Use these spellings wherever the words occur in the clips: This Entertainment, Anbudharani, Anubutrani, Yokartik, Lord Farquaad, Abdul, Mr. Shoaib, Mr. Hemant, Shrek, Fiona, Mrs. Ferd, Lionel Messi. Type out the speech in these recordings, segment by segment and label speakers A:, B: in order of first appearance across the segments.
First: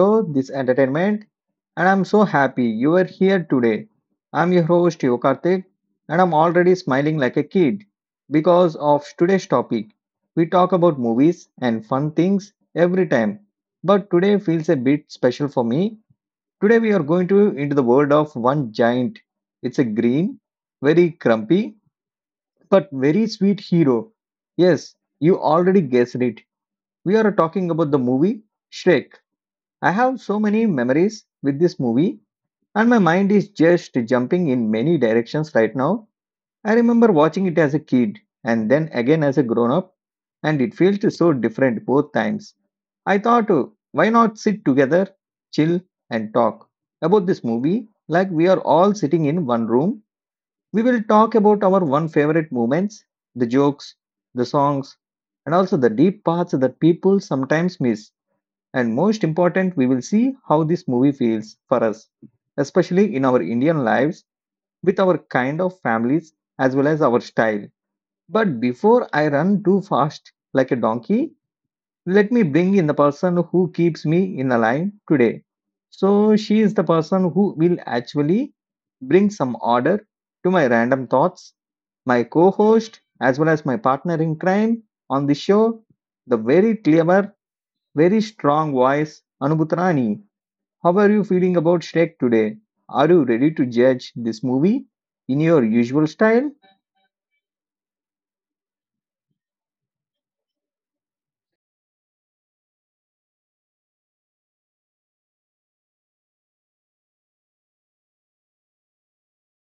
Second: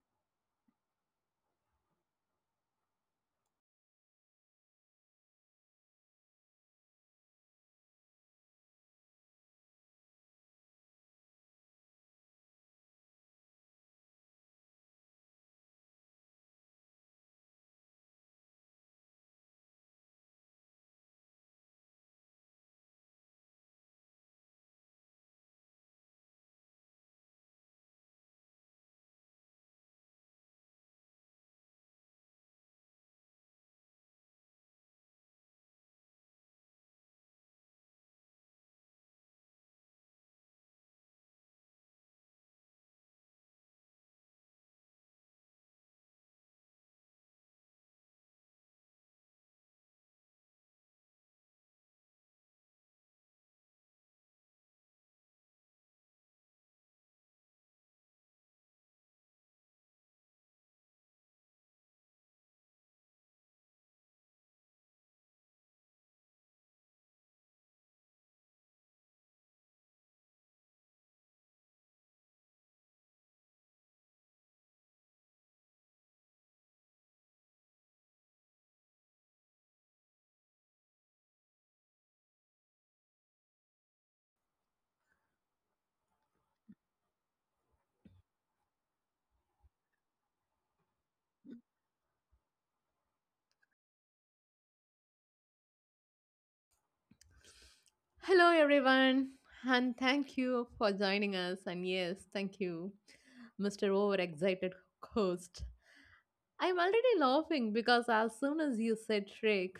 A: show, This Entertainment. And I'm so happy you are here today. I'm your host, Yokartik, and I'm already smiling like a kid because of today's topic. We talk about movies and fun things every time, but today feels a bit special for me. Today we are going to into the world of one giant. It's a green, very crumpy, but very sweet hero. Yes, you already guessed it. We are talking about the movie Shrek. I have so many memories with this movie, and my mind is just jumping in many directions right now. I remember watching it as a kid and then again as a grown up, and it felt so different both times. I thought, why not sit together, chill, and talk about this movie like we are all sitting in one room? We will talk about our one favorite moments, the jokes, the songs, and also the deep parts that people sometimes miss. And most important, we will see how this movie feels for us, especially in our Indian lives, with our kind of families as well as our style. But before I run too fast like a donkey, let me bring in the person who keeps me in the line today. So she is the person who will actually bring some order to my random thoughts, my co host, as well as my partner in crime on the show, the very clever very strong voice, Anubutrani. How are you feeling about Shrek today? Are you ready to judge this movie in your usual style?
B: Hello, everyone, and thank you for joining us. And yes, thank you, Mr. Overexcited Host. I'm already laughing because as soon as you said Shrek,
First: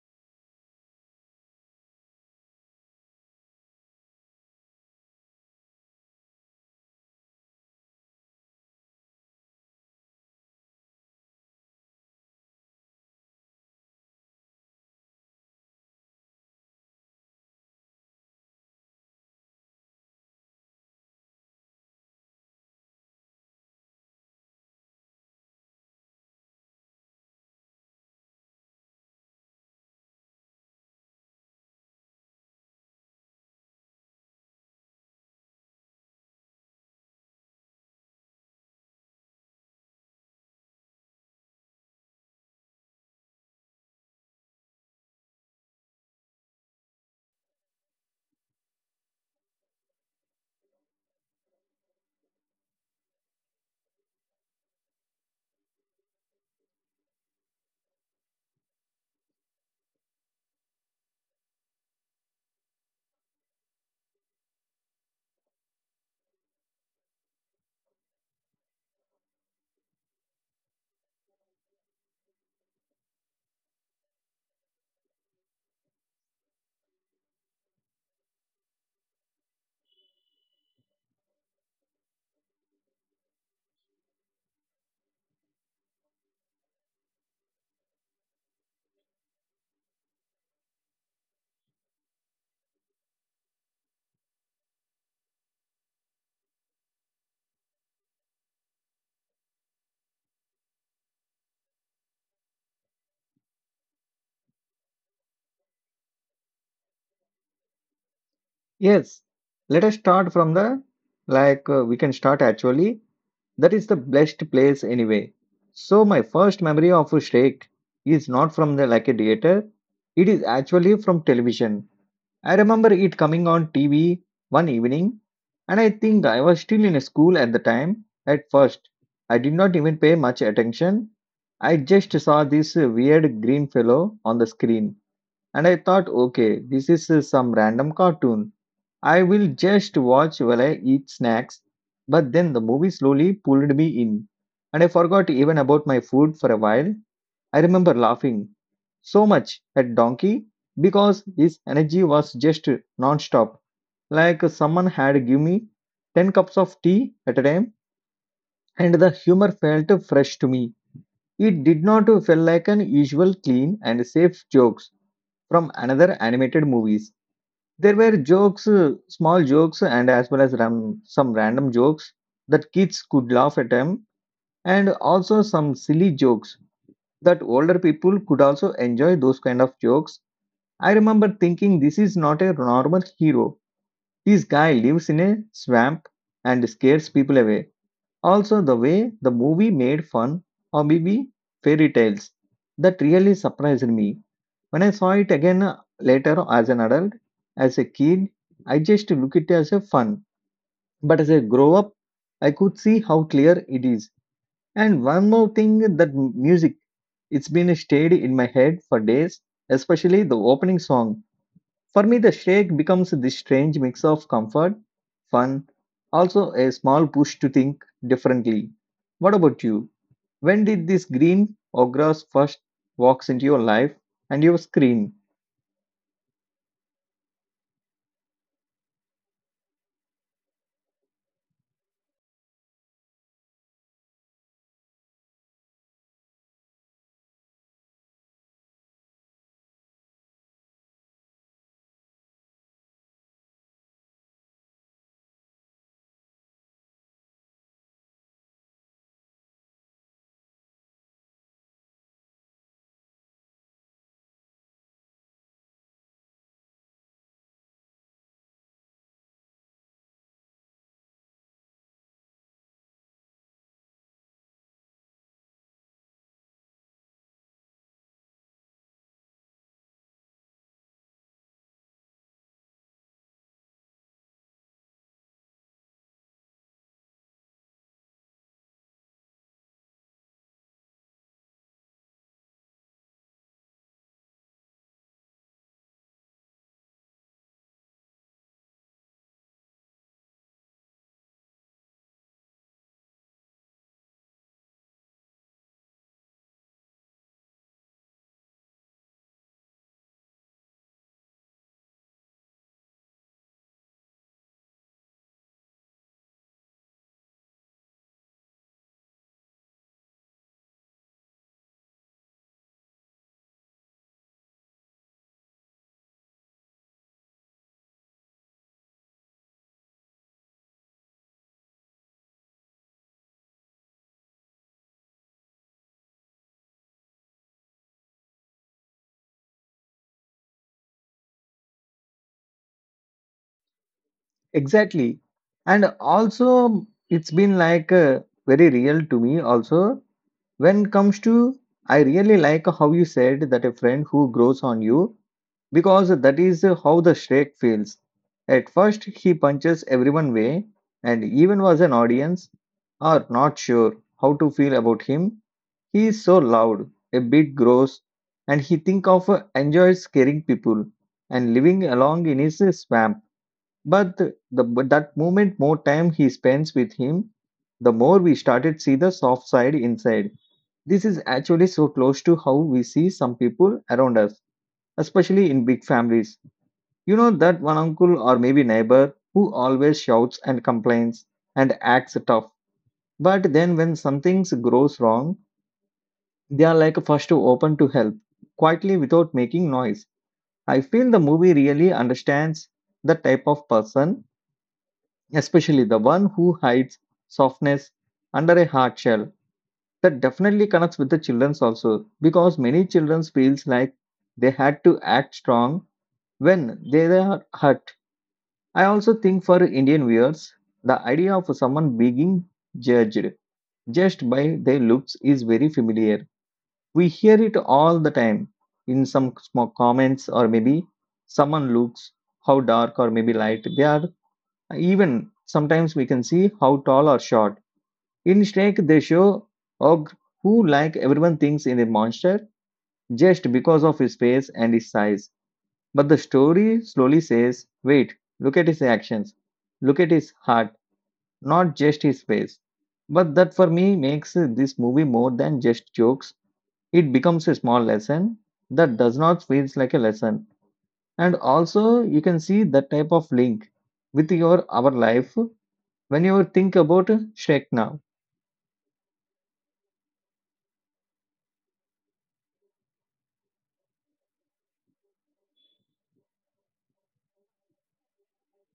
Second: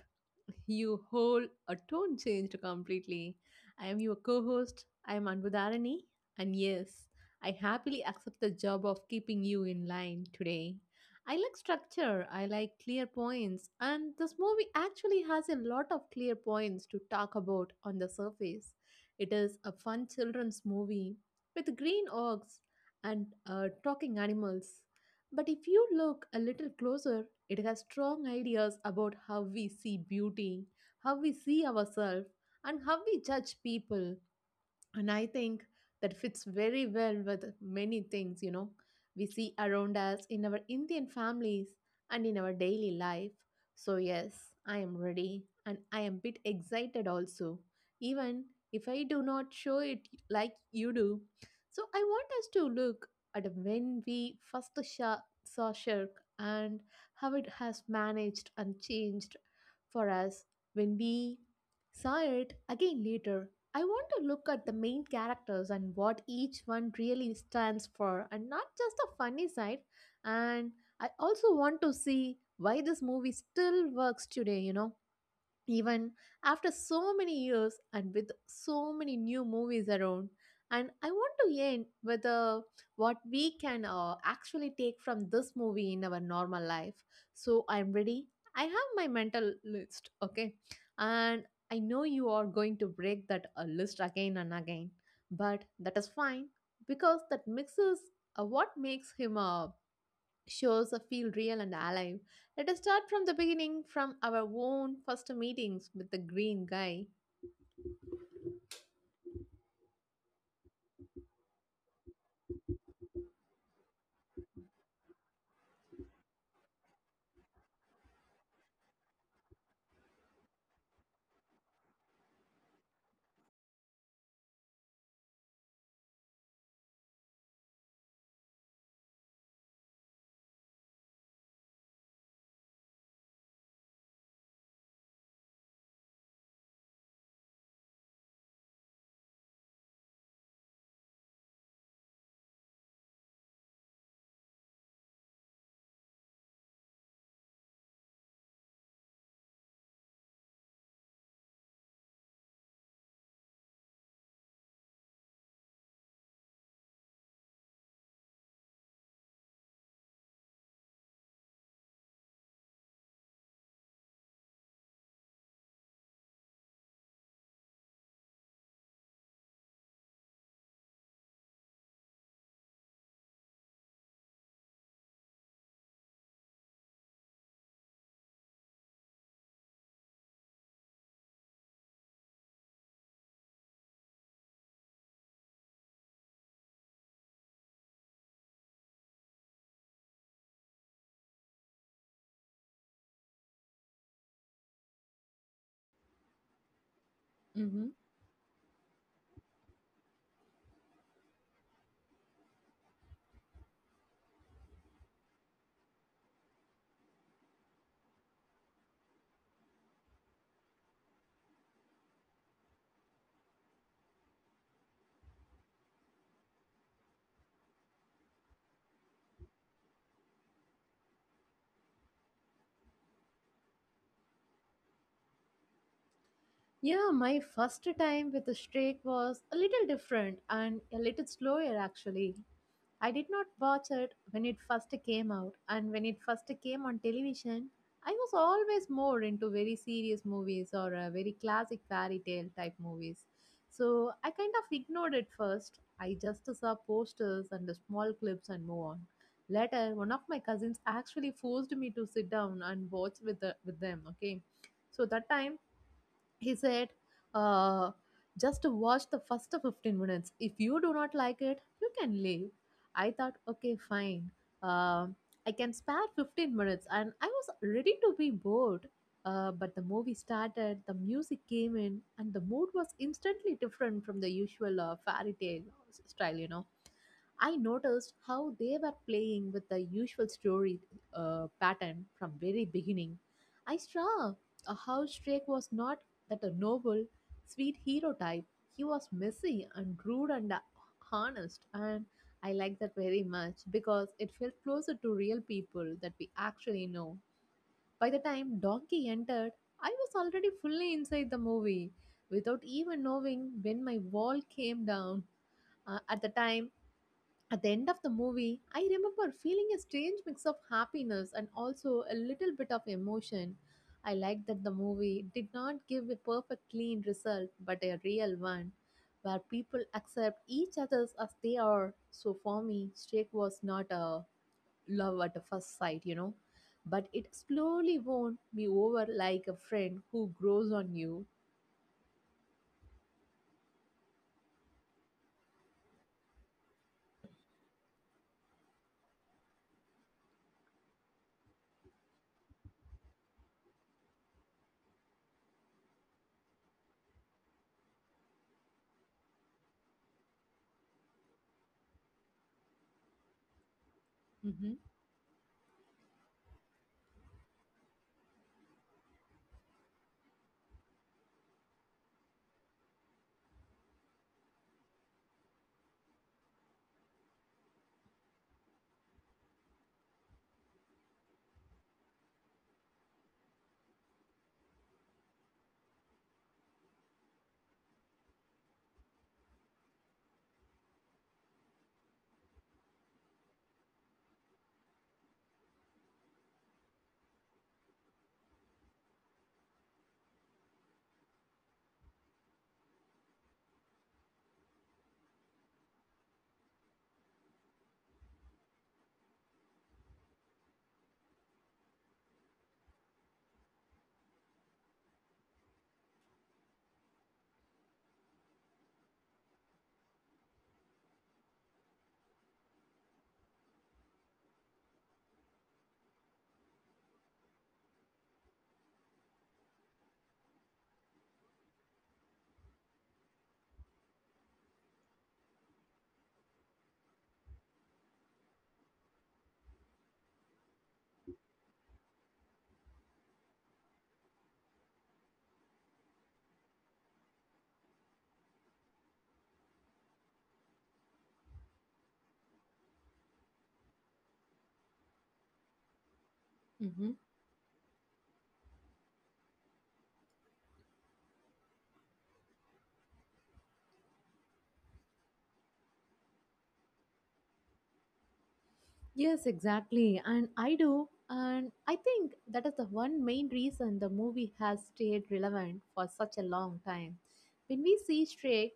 B: your whole a tone changed completely. I am your co-host. I am Anbudharani, and yes, I happily accept the job of keeping you in line today. I like structure. I like clear points, and this movie actually has a lot of clear points to talk about on the surface. It is a fun children's movie with green orcs and talking animals. But if you look a little closer, it has strong ideas about how we see beauty, how we see ourselves, and how we judge people, and I think that fits very well with many things we see around us in our Indian families and in our daily life. So yes, I am ready, and I am bit excited also, even if I do not show it like you do. So I want us to look at when we first saw Shirk and how it has managed and changed for us when we saw it again later. I want to look at the main characters and what each one really stands for, and not just the funny side. And I also want to see why this movie still works today, even after so many years and with so many new movies around. And I want to end with what we can actually take from this movie in our normal life. So I'm ready. I have my mental list, okay? And I know you are going to break that list again and again, but that is fine, because that mixes what makes him, shows us feel real and alive. Let us start from the beginning, from our own first meetings with the green guy.
A: Yes. Let us start from the we can start actually. That is the best place anyway. So my first memory of Shrek is not from the like a theater. It is actually from television. I remember it coming on TV one evening, and I think I was still in school at the time. At first, I did not even pay much attention. I just saw this weird green fellow on the screen, and I thought, okay, this is some random cartoon. I will just watch while I eat snacks. But then the movie slowly pulled me in, and I forgot even about my food for a while. I remember laughing so much at Donkey because his energy was just non-stop. Like someone had given me 10 cups of tea at a time, and the humor felt fresh to me. It did not feel like an usual clean and safe jokes from another animated movies. There were jokes, small jokes and as well as some random jokes that kids could laugh at them and also some silly jokes that older people could also enjoy those kind of jokes. I remember thinking this is not a normal hero. This guy lives in a swamp and scares people away. Also, the way the movie made fun or maybe fairy tales that really surprised me. When I saw it again later as an adult, as
B: Mm-hmm.
A: a kid, I just look it as a fun. But as I grow up, I could see how clear it is. And one more thing, that music, it's been stayed in my head for days, especially the opening song. For me, the shake becomes this strange mix of comfort, fun, also a small push to think differently. What about you? When did this green ogre first walks into your life and your screen?
B: Yeah, my first time with the streak was a little different and a little slower actually. I did not watch it when it first came out, and when it first came on television, I was always more into very serious movies or very classic fairy tale type movies. So I kind of ignored it first. I just saw posters and the small clips and move on. Later, one of my cousins actually forced me to sit down and watch with with them. Okay, so that time he said, uh, just watch the first 15 minutes. If you do not like it, you can leave. I thought, okay, fine. Um, I can spare 15 minutes. And I was ready to be bored. But the movie started, the music came in, and the mood was instantly different from the usual fairy tale style, you know. I noticed how they were playing with the usual story pattern from very beginning. I saw how Drake was not that a noble, sweet hero type. He was messy and rude and honest, and I like that very much because it felt closer to real people that we actually know. By the time Donkey entered, I was already fully inside the movie without even knowing when my wall came down. Uh, at the time, at the end of the movie, I remember feeling a strange mix of happiness and also a little bit of emotion. I liked that the movie did not give a perfect clean result, but a real one, where people accept each other as they are. So for me, Shrek was not a love at the first sight, you know, but it slowly won me over like a friend who grows on you.
A: Exactly. And also, it's been like very real to me also. When comes to, I really like how you said that a friend who grows on you, because that is how the Shrek feels. At first, he punches everyone away and even was an audience are not sure how to feel
B: Mm-hmm.
A: about him. He is so loud, a bit gross, and he think of enjoys scaring people and living along in his swamp, but the but that moment, more time he spends with him, the more we started see the soft side inside. This is actually so close to how we see some people around us, especially in big families. You know that one uncle or maybe neighbor who always shouts and complains and acts tough. But then when something goes wrong, they are like first to open to help, quietly without making noise. I feel the movie really understands the type of person, especially the one who hides softness under a hard shell. That definitely connects with the children's also, because many children feels like they had to act strong when they are hurt. I also think for Indian viewers, the idea of someone being judged just by their looks is very familiar. We hear it all the time in some small comments, or maybe someone looks how dark or maybe light they are. Even sometimes we can see how tall or short. In Snake, they show Og, who, like everyone, thinks in a monster just because of his face and his size. But the story slowly says, wait, look at his actions, look at his heart, not just his face. But that for me makes this movie more than just jokes.
B: Mm-hmm.
A: It becomes a small lesson that does not feel like a lesson. And also, you can see that type of link with your our life when you think about Shrek now.
B: Yes, exactly. And I do. And I think that is the one main reason the movie has stayed relevant for such a long time. When we see Shrek,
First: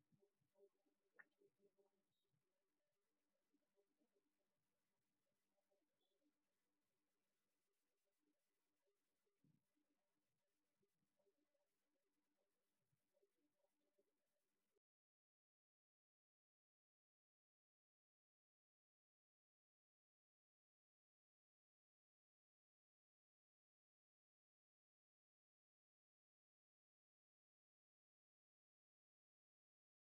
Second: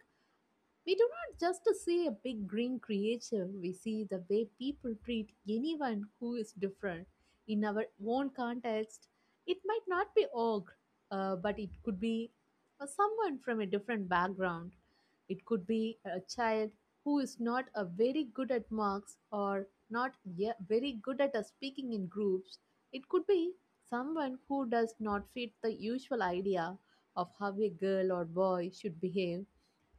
B: we do not just see a big green creature, we see the way people treat anyone who is different. In our own context, it might not be ogre, but it could be someone from a different background. It could be a child who is not a very good at marks or not very good at speaking in groups. It could be someone who does not fit the usual idea of how a girl or boy should behave.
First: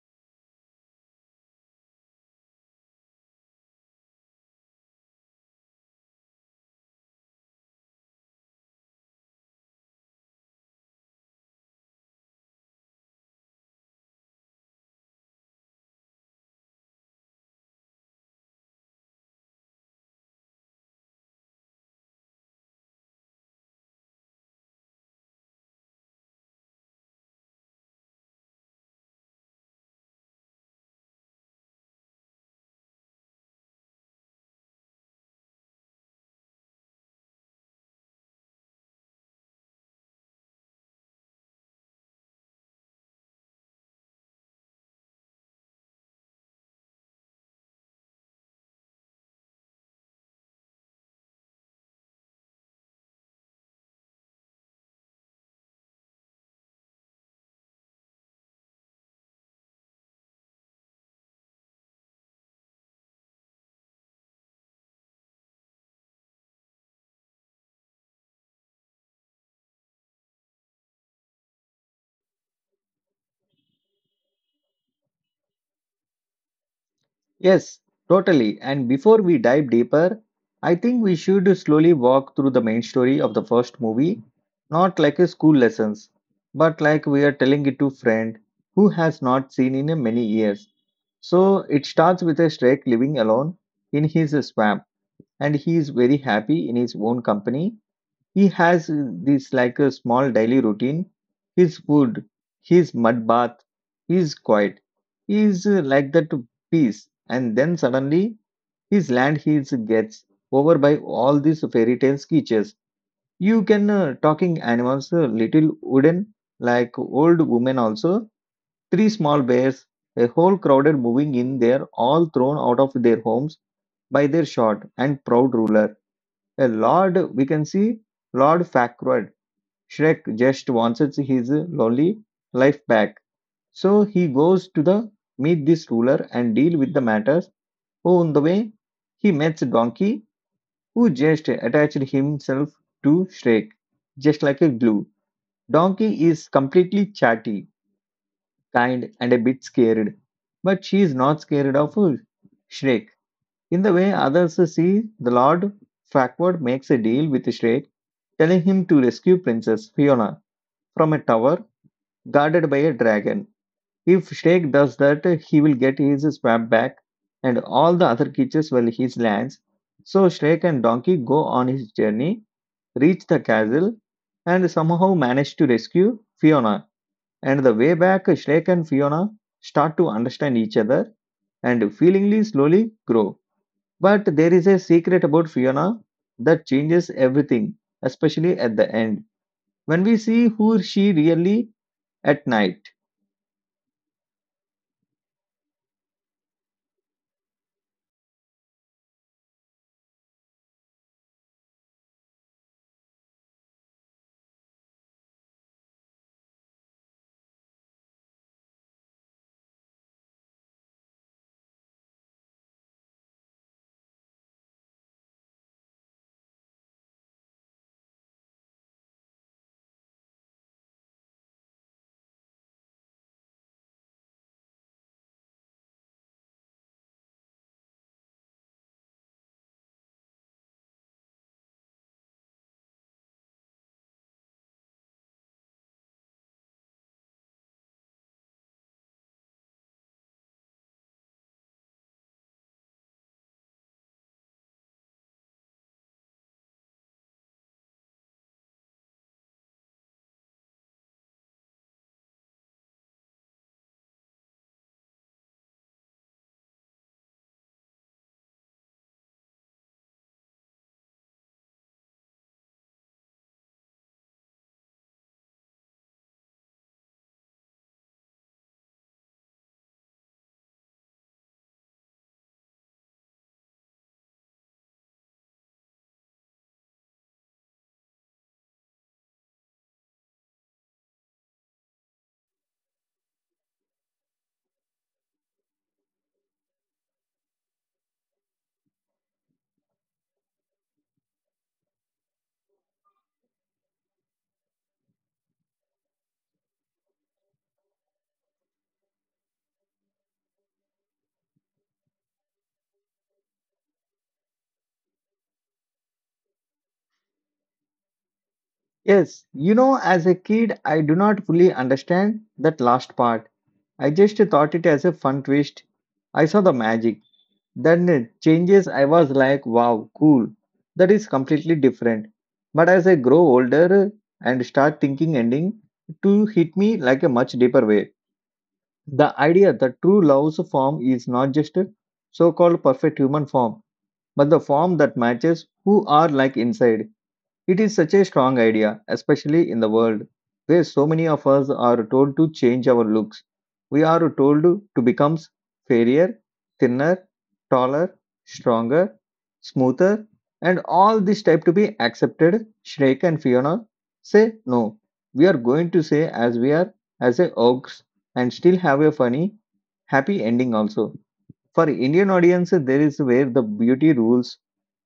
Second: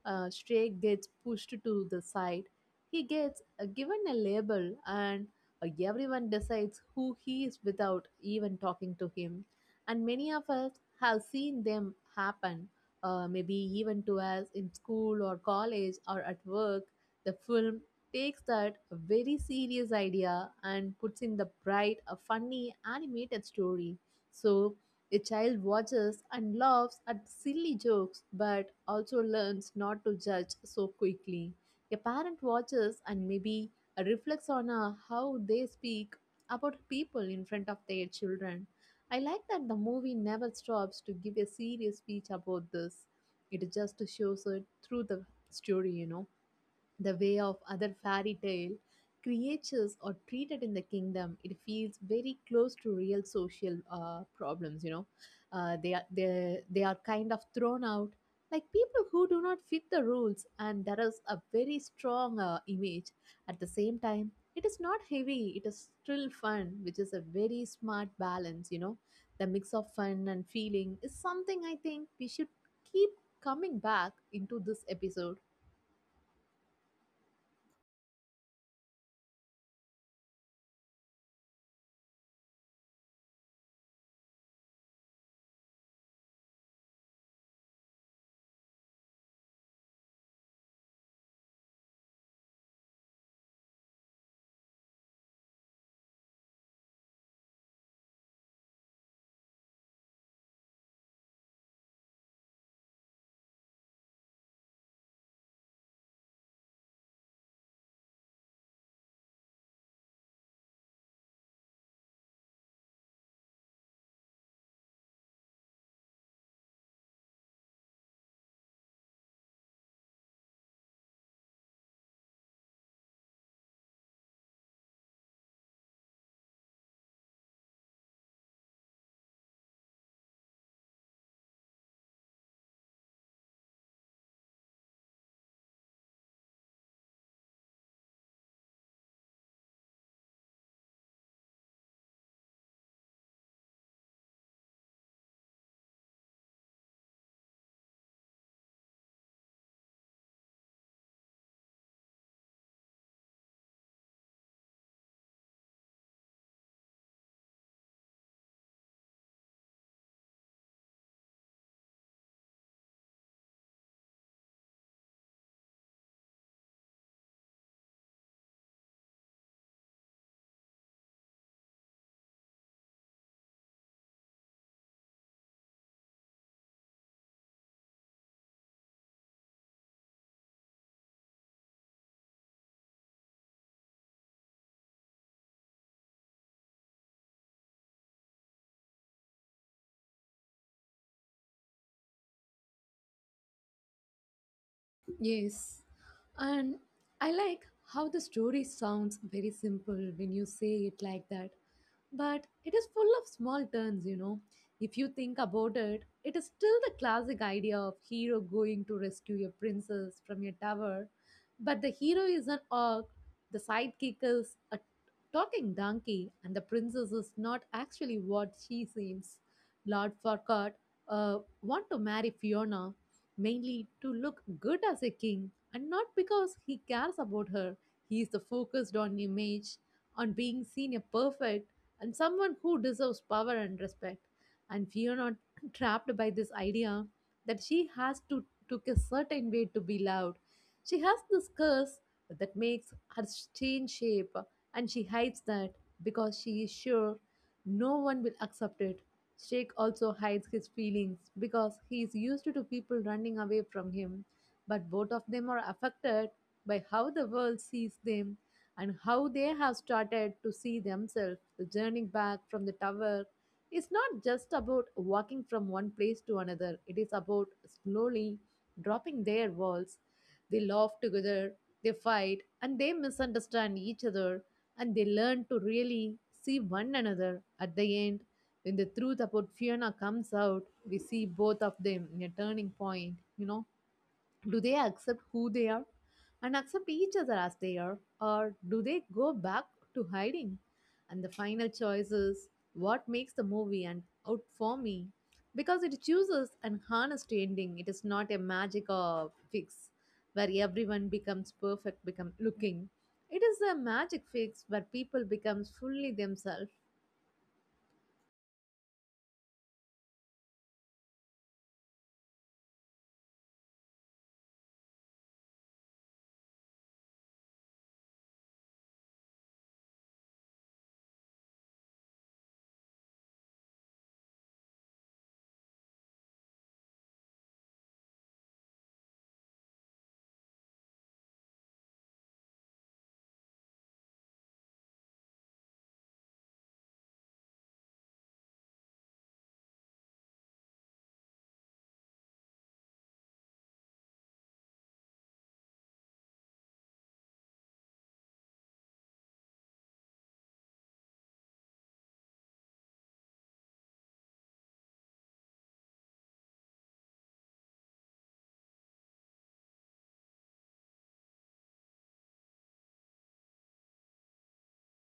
B: A stray gets pushed to the side, he gets given a label, and everyone decides who he is without even talking to him. And many of us have seen them happen, maybe even to us in school or college or at work. The film takes that very serious idea and puts in the bright, a funny animated story. So a child watches and laughs at silly jokes but also learns not to judge so quickly. A parent watches and maybe reflects on how they speak about people in front of their children. I like that the movie never stops to give a serious speech about this. It just shows it through the story, you know. The way of other fairy tale creatures are treated in the kingdom, it feels very close to real social problems, you know. They are kind of thrown out like people who do not fit the rules, and that is a very strong image. At the same time, it is not heavy, it is still fun, which is a very smart balance, you know. The mix of fun and feeling is something I think we should keep coming back into this episode.
A: Yes, totally. And before we dive deeper, I think we should slowly walk through the main story of the first movie, not like a school lessons, but like we are telling it to friend who has not seen in a many years. So it starts with a Shrek living alone in his swamp, and he is very happy in his own company. He has this like a small daily routine. His food, his mud bath, his quiet. He is like that to peace. And then suddenly his land gets over by all these fairy tale sketches. You can talking animals, little wooden like old women also, three small bears, a whole crowded moving in there, all thrown out of their homes by their short and proud ruler, a lord we can see Lord Farquaad. Shrek just wants his lonely life back, so he goes to the meet this ruler and deal with the matters. On the way, he meets Donkey, who just attached himself to Shrek, just like a glue. Donkey is completely chatty, kind, and a bit scared, but she is not scared of Shrek. In the way others see, the Lord Farquaad makes a deal with Shrek, telling him to rescue Princess Fiona from a tower guarded by a dragon. If Snake does that, he will get his swamp back and all the other creatures will his lands. So Snake and Donkey go on his journey, reach the castle, and somehow manage to rescue Fiona. And the way back, Snake and Fiona start to understand each other and feelingly slowly grow. But there is a secret about Fiona that changes everything, especially at the end when we see who she really at night.
B: Yes, and I like how the story sounds very simple when you say it like that, but it is full of small turns, you know. If you think about it, it is still the classic idea of hero going to rescue a princess from a tower, but the hero is an orc, the sidekick is a talking donkey, and the princess is not actually what she seems. Lord Farquaad want to marry Fiona, mainly to look good as a king and not because he cares about her. He is the focused on image, on being seen a perfect and someone who deserves power and respect. And we are not trapped by this idea that she has to took a certain way to be loved. She has this curse that makes her change shape, and she hides that because she is sure no one will accept it. Shake also hides his feelings because he is used to people running away from him, but both of them are affected by how the world sees them and how they have started to see themselves. The journey back from the tower is not just about walking from one place to another, it is about slowly dropping their walls. They laugh together, they fight, and they misunderstand each other, and they learn to really see one another. At the end, when the truth about Fiona comes out, we see both of them in a turning point. You know, do they accept who they are and accept each other as they are, or do they go back to hiding? And the final choice is what makes the movie and out for me because it chooses an honest ending. It is not a magic or fix where everyone becomes perfect, become looking. It is a magic fix where people becomes fully themselves.
A: Yes, you know, as a kid, I do not fully understand that last part. I just thought it as a fun twist. I saw the magic. Then it changes, I was like, wow, cool. That is completely different. But as I grow older and start thinking ending, to hit me like a much deeper way. The idea that true love's form is not just a so-called perfect human form, but the form that matches who are like inside. It is such a strong idea, especially in the world where so many of us are told to change our looks. We are told to become fairer, thinner, taller, stronger, smoother, and all this type to be accepted. Shrek and Fiona say no. We are going to say as we are, as a oaks, and still have a funny, happy ending also. For Indian audience, there is where the beauty rules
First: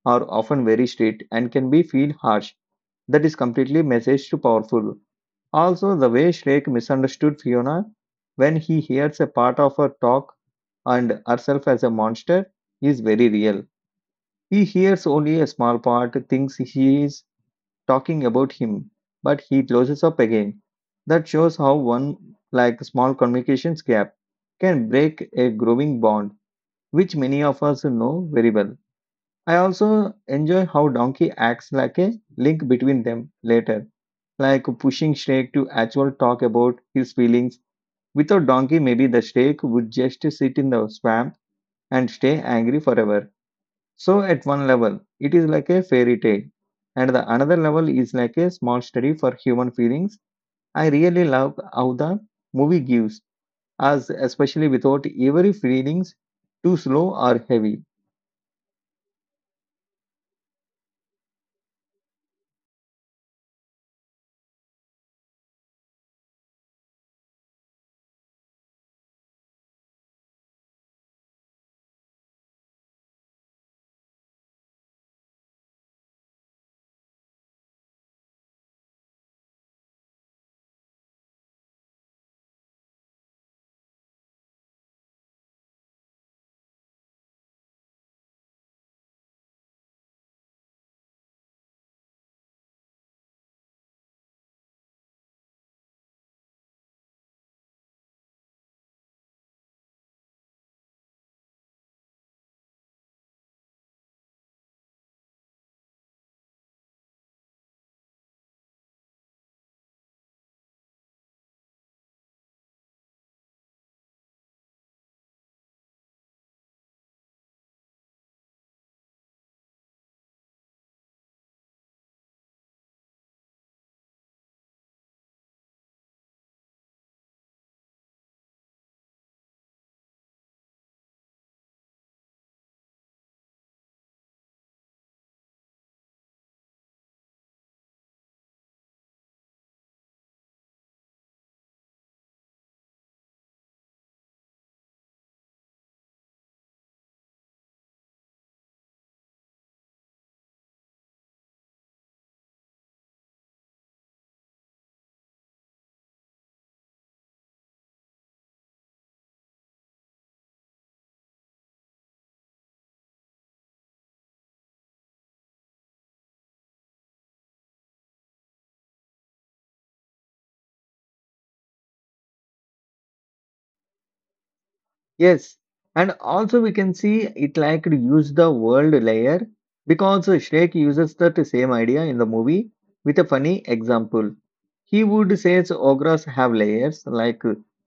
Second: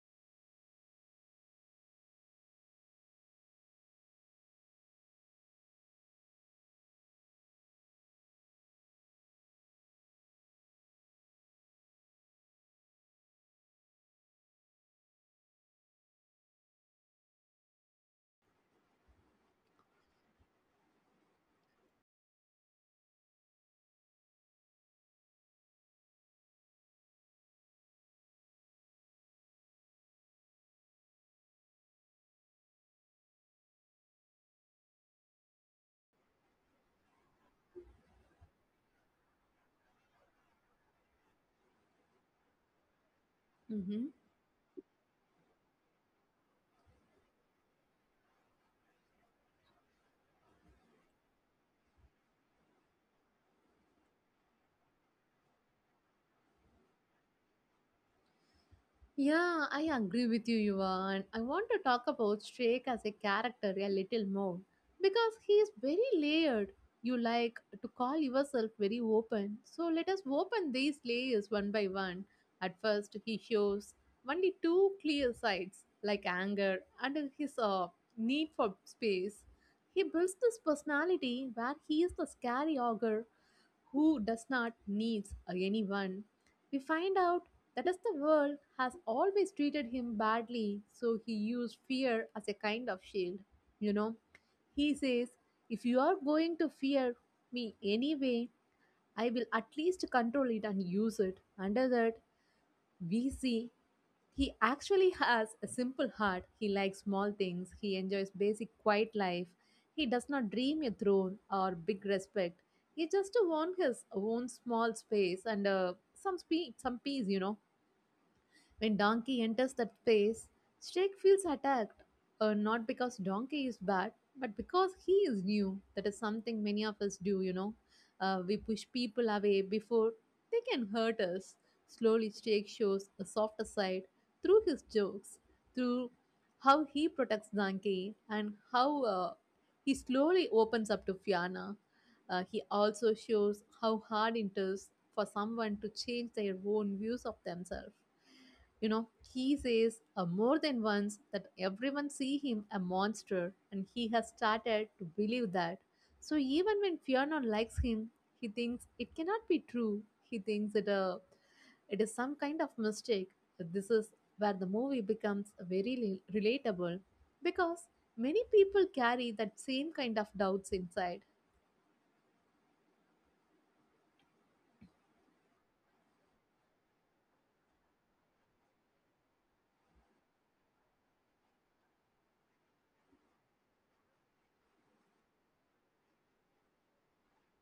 A: are often very strict and can be feel harsh, that is completely message to powerful. Also, the way Shrek misunderstood Fiona when he hears a part of her talk and herself as a monster is very real. He hears only a small part, thinks he is talking about him, but he closes up again. That shows how one like small communications gap can break a growing bond, which many of us know very well. I also enjoy how Donkey acts like a link between them later, like pushing Shrek to actually talk about his feelings. Without Donkey, maybe the Shrek would just sit in the swamp and stay angry forever.
B: Mm-hmm.
A: So, at one level, it is like a fairy tale, and the another level is like a small study for human feelings. I really love how the movie gives us, especially without every feelings too slow or heavy.
B: Yeah, I agree with you, Yuvan. I want to talk about Shrek as a character a little more because he is very layered. You like to call yourself very open, so let us open these layers one by one. At first, he shows only two clear sides, like anger and his need for space. He builds this personality where he is the scary ogre who does not needs anyone. We find out that as the world has always treated him badly, so he used fear as a kind of shield. You know, he says, if you are going to fear me anyway, I will at least control it and use it. Under that, we see he actually has a simple heart. He likes small things. He enjoys basic quiet life. He does not dream a throne or big respect. He just wants his own small space and some peace, you know. When Donkey enters that space, Snake feels attacked, not because Donkey is bad, but because he is new. That is something many of us do, you know. We push people away before they can hurt us. Slowly, Snake shows a softer side through his jokes, through how he protects Donkey, and how he slowly opens up to Fiona. He also shows how hard it is for someone to change their own views of themselves. You know, he says more than once that everyone see him a monster and he has started to believe that. So even when Fiona likes him, he thinks it cannot be true. He thinks it, it is some kind of mistake. This is where the movie becomes very relatable because many people carry that same kind of doubts inside.
A: Yes, and also we can see it like to use the world layer, because Shrek uses that same idea in the movie with a funny example. He would say ogres have layers like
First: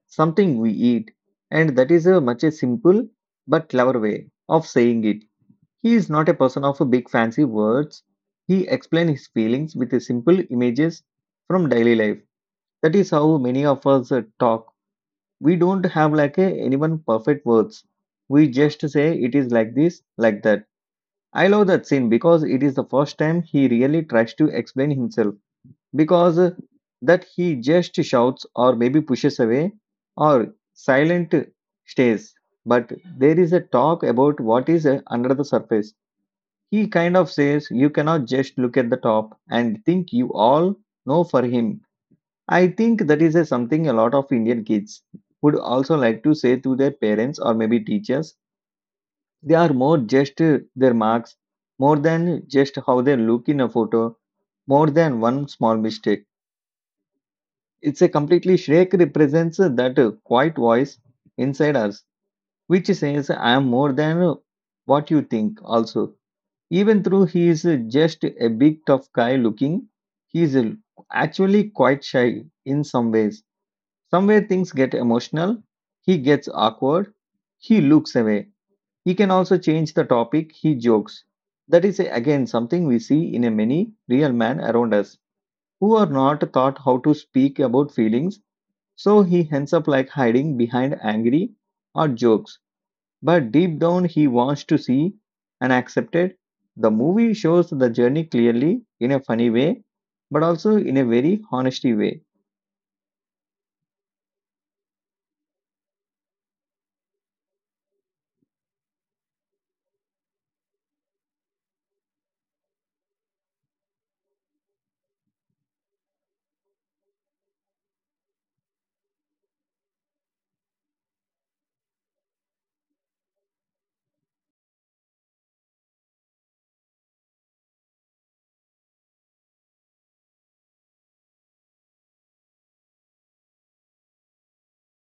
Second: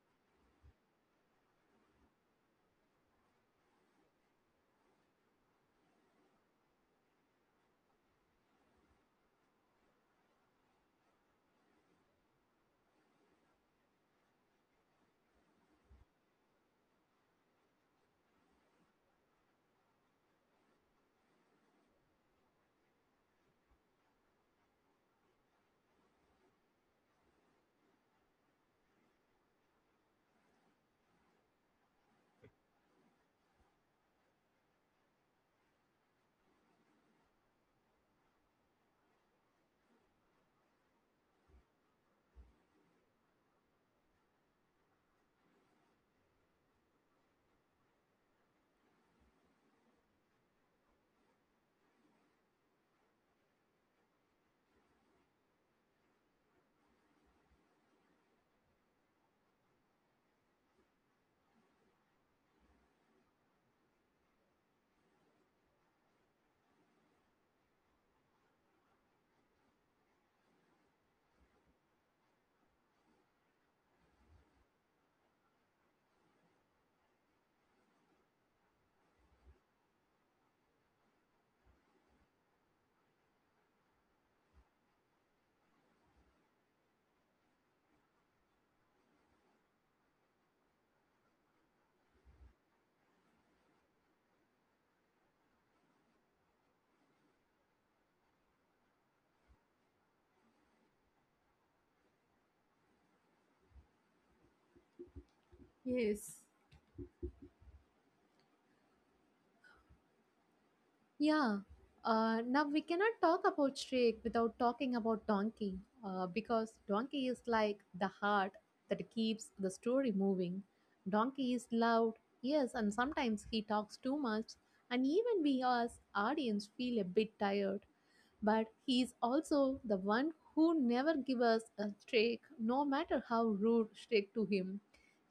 A: something we eat, and that is a much a simple but clever way of saying it. He is not a person of big fancy words. He explains his feelings with simple images from daily life. That is how many of us talk. We don't have like a anyone perfect words. We just say it is like this like that. I love that scene because it is the first time he really tries to explain himself, because that he just shouts or maybe pushes away or silent stays, but there is a talk about what is under the surface. He kind of says you cannot just look at the top and think you all know for him. I think that is a something a lot of Indian kids would also like to say to their parents or maybe teachers. They are more just their marks, more than just how they look in a photo, more than one small mistake. It's a completely shake represents that quiet voice inside us, which says, I am more than what you think. Also, even though he is just a big tough guy looking, he is actually quite shy in some ways. Somewhere things get emotional, he gets awkward, he looks away. He can also change the topic, he jokes. That is again something we see in a many real men around us who are not taught how to speak about feelings, so he ends up like hiding behind angry or jokes. But deep down he wants to see and accept it. The movie shows the journey clearly in a funny way, but also in a very honesty way.
B: Yes. Yeah. Now we cannot talk about Shrek without talking about Donkey, because Donkey is like the heart that keeps the story moving. Donkey is loud, yes, and sometimes he talks too much, and even we as audience feel a bit tired. But he is also the one who never gives us a Shrek, no matter how rude Shrek to him.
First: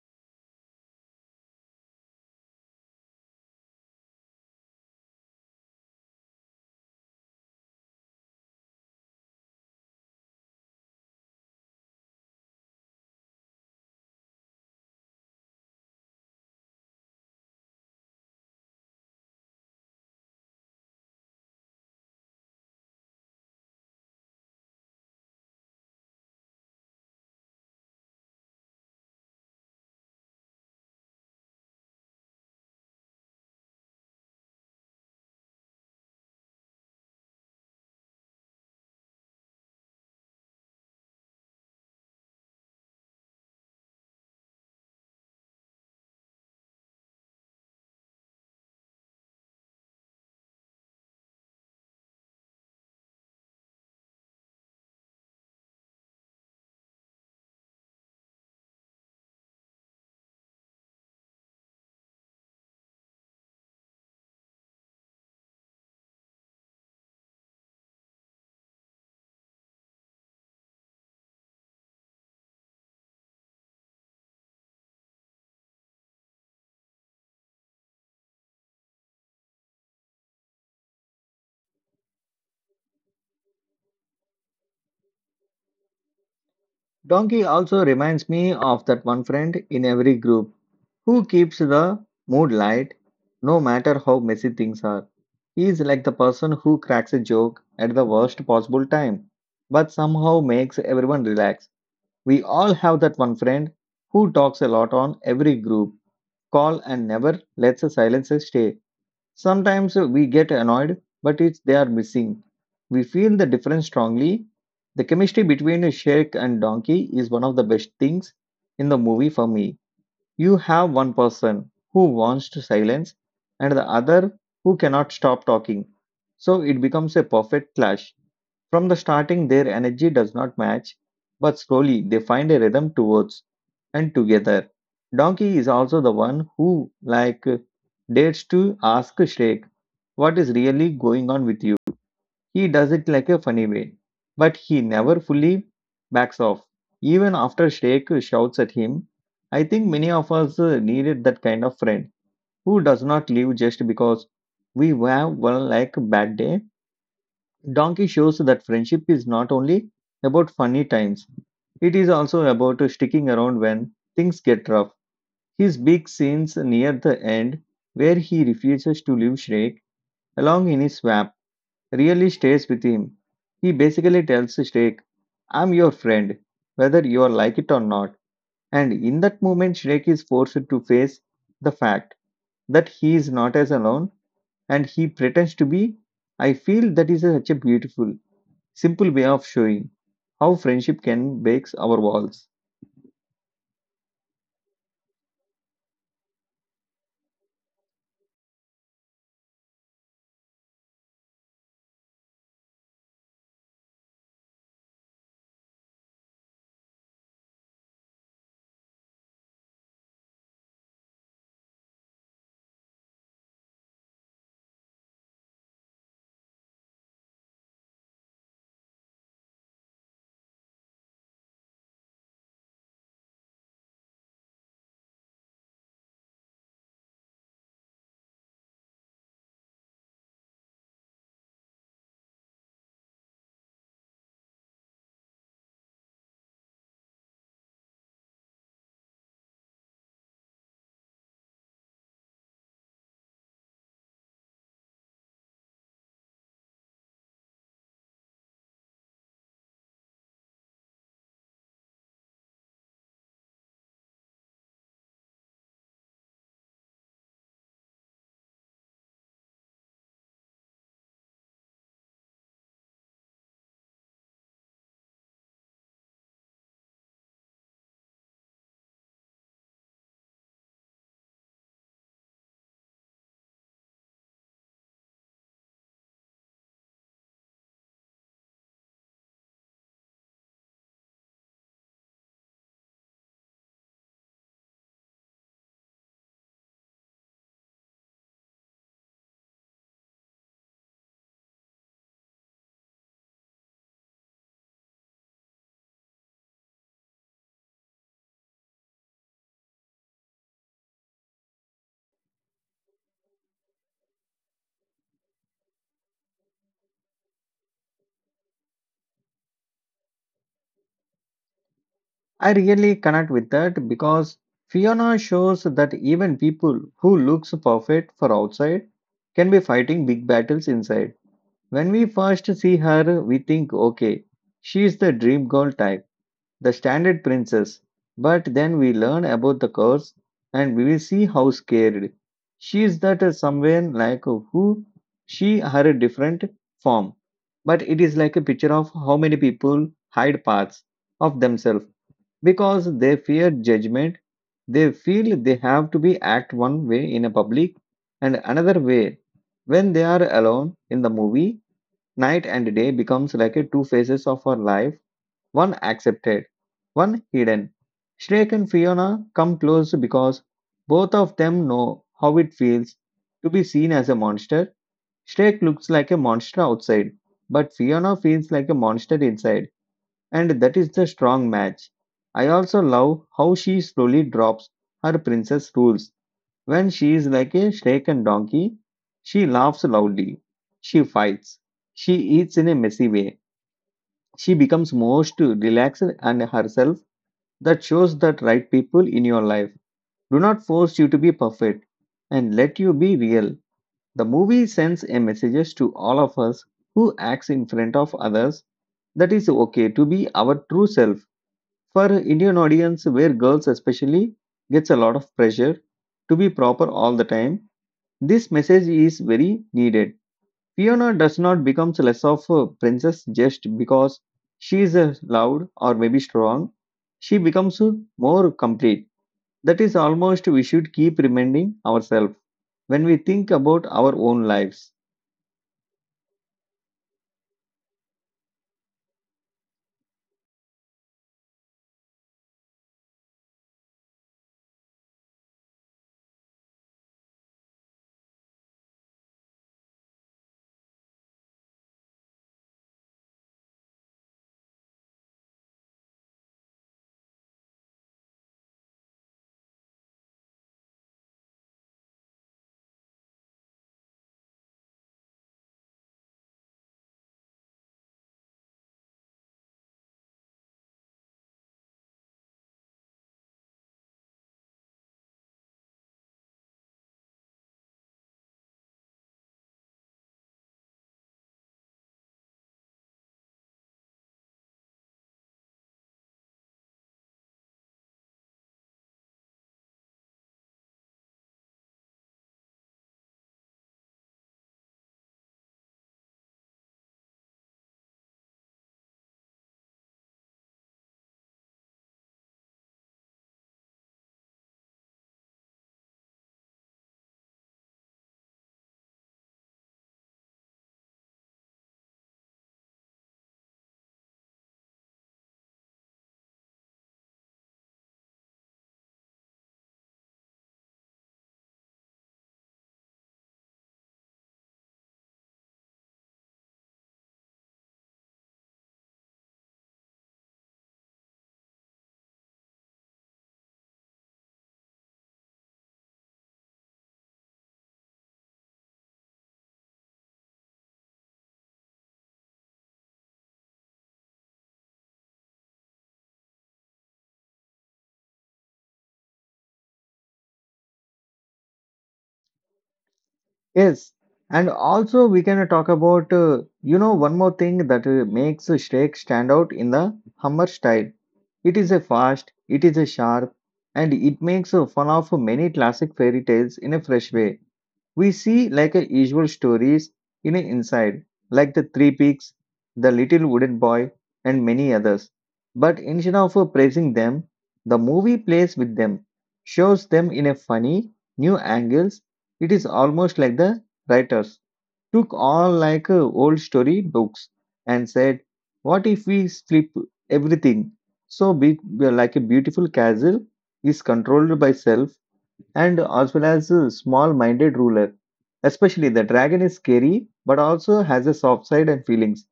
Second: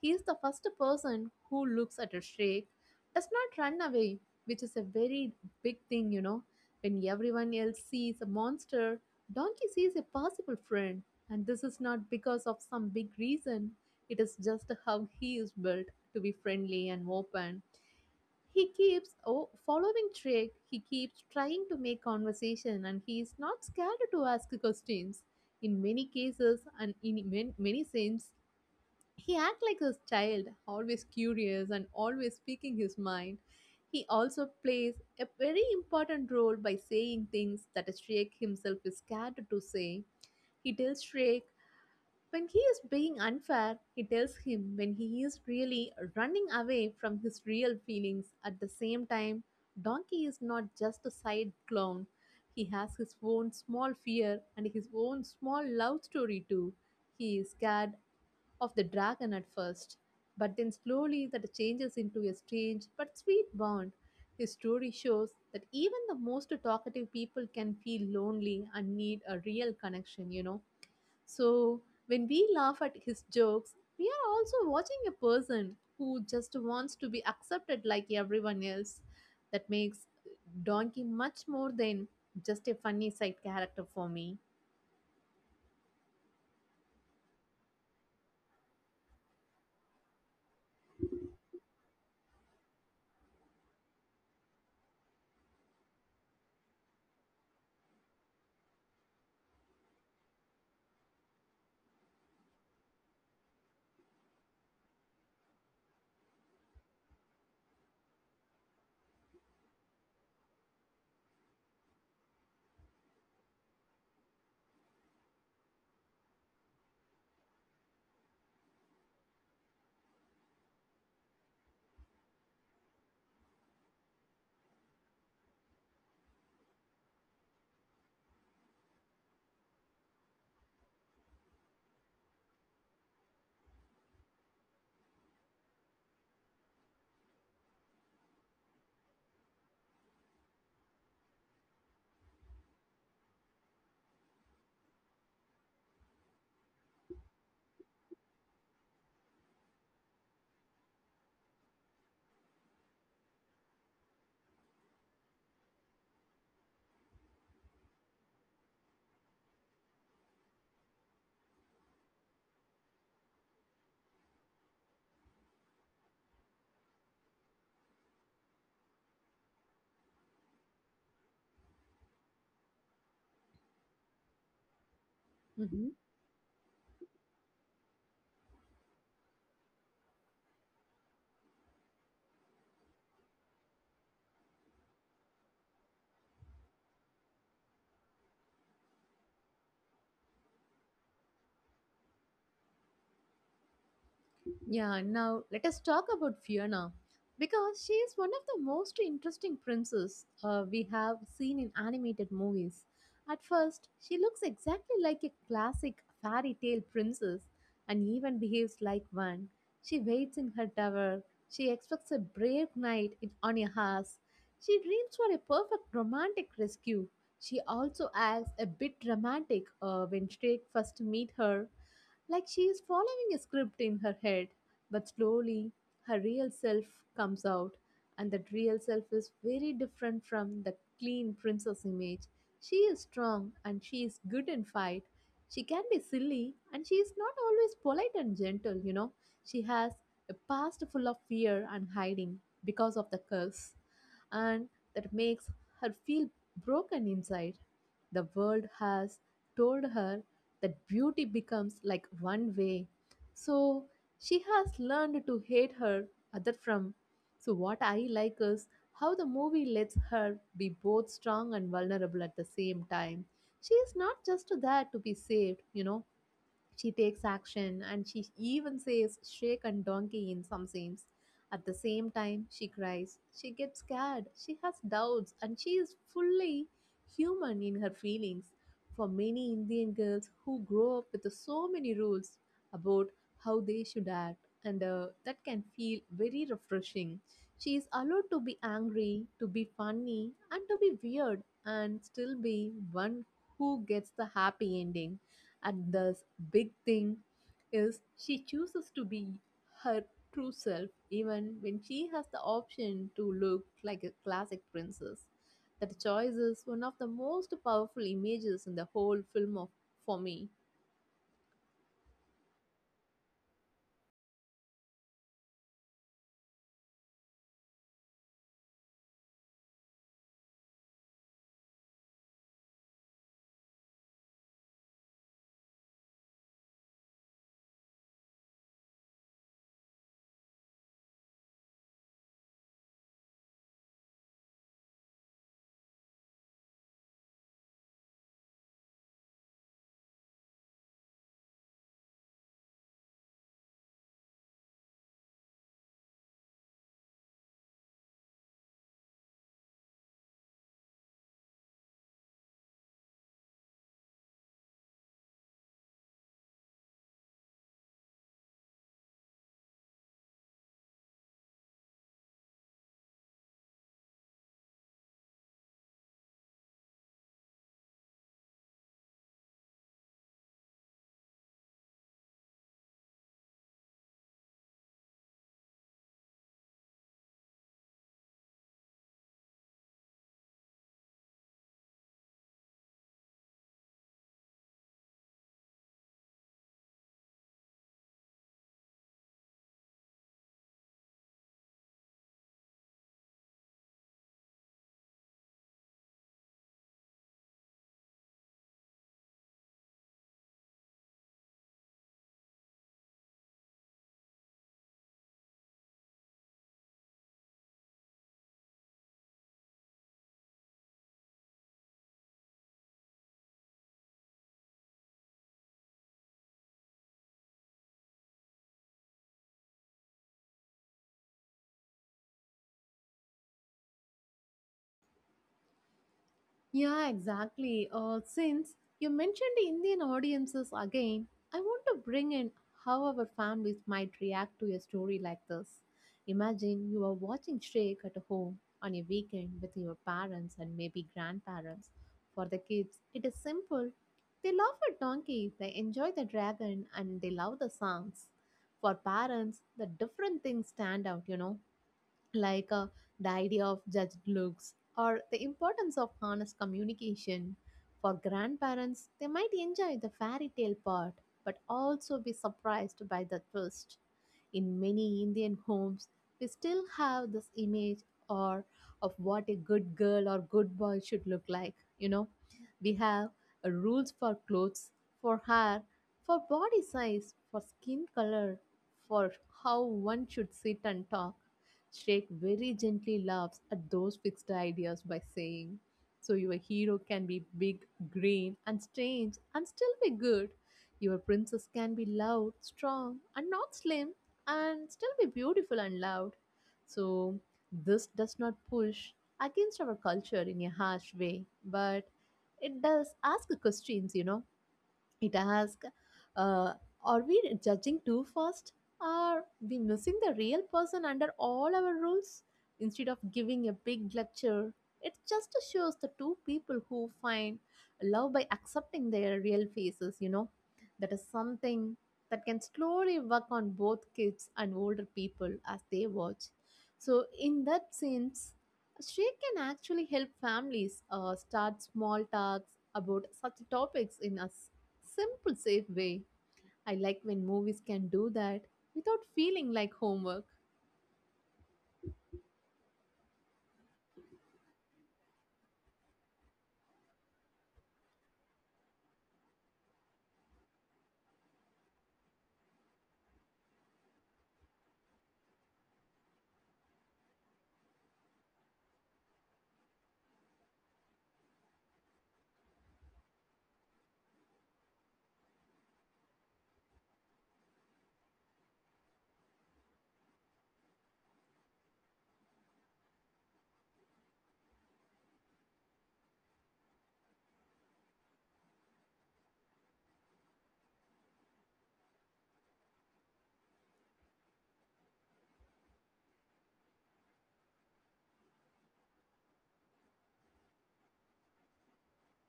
B: He is the first person who looks at a Shrek, does not run away, which is a very big thing. When everyone else sees a monster, Donkey sees a possible friend. And this is not because of some big reason, it is just how he is built to be friendly and open. He keeps oh, following Trick, he keeps trying to make conversation, and he is not scared to ask questions. In many cases and in many, many sense, he acts like a child, always curious and always speaking his mind. He also plays a very important role by saying things that Shrek himself is scared to say. He tells Shrek when he is being unfair, he tells him when he is really running away from his real feelings. At the same time, Donkey is not just a side clown. He has his own small fear and his own small love story too. He is scared of the dragon at first, but then slowly that changes into a strange but sweet bond. His story shows that even the most talkative people can feel lonely and need a real connection. So, when we laugh at his jokes, we are also watching a person who just wants to be accepted like everyone else. That makes Donkey much more than just a funny side character for me.
A: Donkey also reminds me of that one friend in every group who keeps the mood light no matter how messy things are. He is like the person who cracks a joke at the worst possible time but somehow makes everyone relax. We all have that one friend who talks a lot on every group call and never lets the silence stay. Sometimes we get annoyed, but it's they are missing. We feel the difference strongly. The chemistry between Sheik and Donkey is one of the best things in the movie for me. You have one person who wants to silence and the other who cannot stop talking. So it becomes a perfect clash. From the starting, their energy does not match, but slowly they find a rhythm towards and together. Donkey is also the one who, like, dares to ask Shrek what is really going on with you. He does it like a funny way, but he never fully backs off. Even after Sheikh shouts at him, I think many of us needed that kind of friend who does not leave just because we have one like bad day. Donkey shows that friendship is not only about funny times, it is also about sticking around when things get rough. His big scenes near the end, where he refuses to leave Shrek along in his swamp really stays with him. He basically tells Snake, I'm your friend, whether you like it or not. And in that moment, Snake is forced to face the fact that he is not as alone and he pretends to be. I feel that is such a beautiful, simple way of showing how friendship can break our walls.
B: Yeah, now let us talk about Fiona because she is one of the most interesting princesses we have seen in animated movies. At first, she looks exactly like a classic fairy tale princess and even behaves like one. She waits in her tower, she expects a brave knight in, on a horse, she dreams for a perfect romantic rescue. She also acts a bit dramatic when Drake first meet her like she is following a script in her head. But slowly, her real self comes out, and that real self is very different from the clean princess image. She is strong and she is good in fight. She can be silly and she is not always polite and gentle, you know. She has a past full of fear and hiding because of the curse and that makes her feel broken inside. The world has told her that beauty becomes like one way. So she has learned to hate her other from. So what I like is how the movie lets her be both strong and vulnerable at the same time. She is not just there to be saved, you know. She takes action and she even says shake and donkey in some scenes. At the same time, she cries. She gets scared. She has doubts and she is fully human in her feelings. For many Indian girls who grow up with so many rules about how they should act, and that can feel very refreshing. She is allowed to be angry, to be funny, and to be weird, and still be one who gets the happy ending and the big thing is she chooses to be her true self even when she has the option to look like a classic princess. That choice is one of the most powerful images in the whole film of, for me.
A: I really connect with that because Fiona shows that even people who looks perfect for outside can be fighting big battles inside. When we first see her, we think, okay, she is the dream girl type, the standard princess. But then we learn about the curse and we will see how scared. She is that someone like who she her a different form. But it is like a picture of how many people hide parts of themselves because they fear judgment. They feel they have to be act one way in a public and another way when they are alone in the movie. Night and day becomes like a two phases of her life, one accepted, one hidden. Shrek and Fiona come close because both of them know how it feels to be seen as a monster. Shrek looks like a monster outside, but Fiona feels like a monster inside, and that is the strong match. I also love how she slowly drops her princess rules when she is like a shaken donkey, she laughs loudly, she fights, she eats in a messy way, she becomes most relaxed and herself. That shows that right people in your life do not force you to be perfect and let you be real. The movie sends a message to all of us who acts in front of others that is okay to be our true self. For Indian audience, where girls especially gets a lot of pressure to be proper all the time, this message is very needed. Fiona does not become less of a princess just because she is loud or maybe strong. She becomes more complete. That is almost we should keep reminding ourselves when we think about our own lives.
B: Yeah, exactly. Since you mentioned Indian audiences again, I want to bring in how our families might react to a story like this. Imagine you are watching Shrek at home on a weekend with your parents and maybe grandparents. For the kids, it is simple. They love a donkey, they enjoy the dragon, and they love the songs. For parents, the different things stand out, you know, like the idea of judged looks or the importance of honest communication. For grandparents, they might enjoy the fairy tale part but also be surprised by the twist. In many Indian homes, we still have this image or of what a good girl or good boy should look like. You know, we have rules for clothes, for hair, for body size, for skin color, for how one should sit and talk. Shrek very gently laughs at those fixed ideas by saying, so your hero can be big, green, and strange, and still be good. Your princess can be loud, strong, and not slim, and still be beautiful and loud. So, this does not push against our culture in a harsh way, but it does ask questions, you know, it asks, uh, are we judging too fast? Are we missing the real person under all our rules? Instead of giving a big lecture, it just shows the two people who find love by accepting their real faces, you know. That is something that can slowly work on both kids and older people as they watch. So, in that sense, she can actually help families start small talks about such topics in us simple, safe way. I like when movies can do that without feeling like homework.
A: Yes, and also we can talk about one more thing that makes Shrek stand out in the Hummer style. It is a fast, it is a sharp, and it makes fun of many classic fairy tales in a fresh way. We see like a usual stories in a inside, like the Three Peaks, the Little Wooden Boy, and many others. But instead of praising them, the movie plays with them, shows them in a funny new angles. It is almost like the writers took all like old story books and said, "What if we flip everything?" So be like a beautiful castle is controlled by self and as well as a small-minded ruler. Especially the dragon is scary, but also has a soft side and feelings.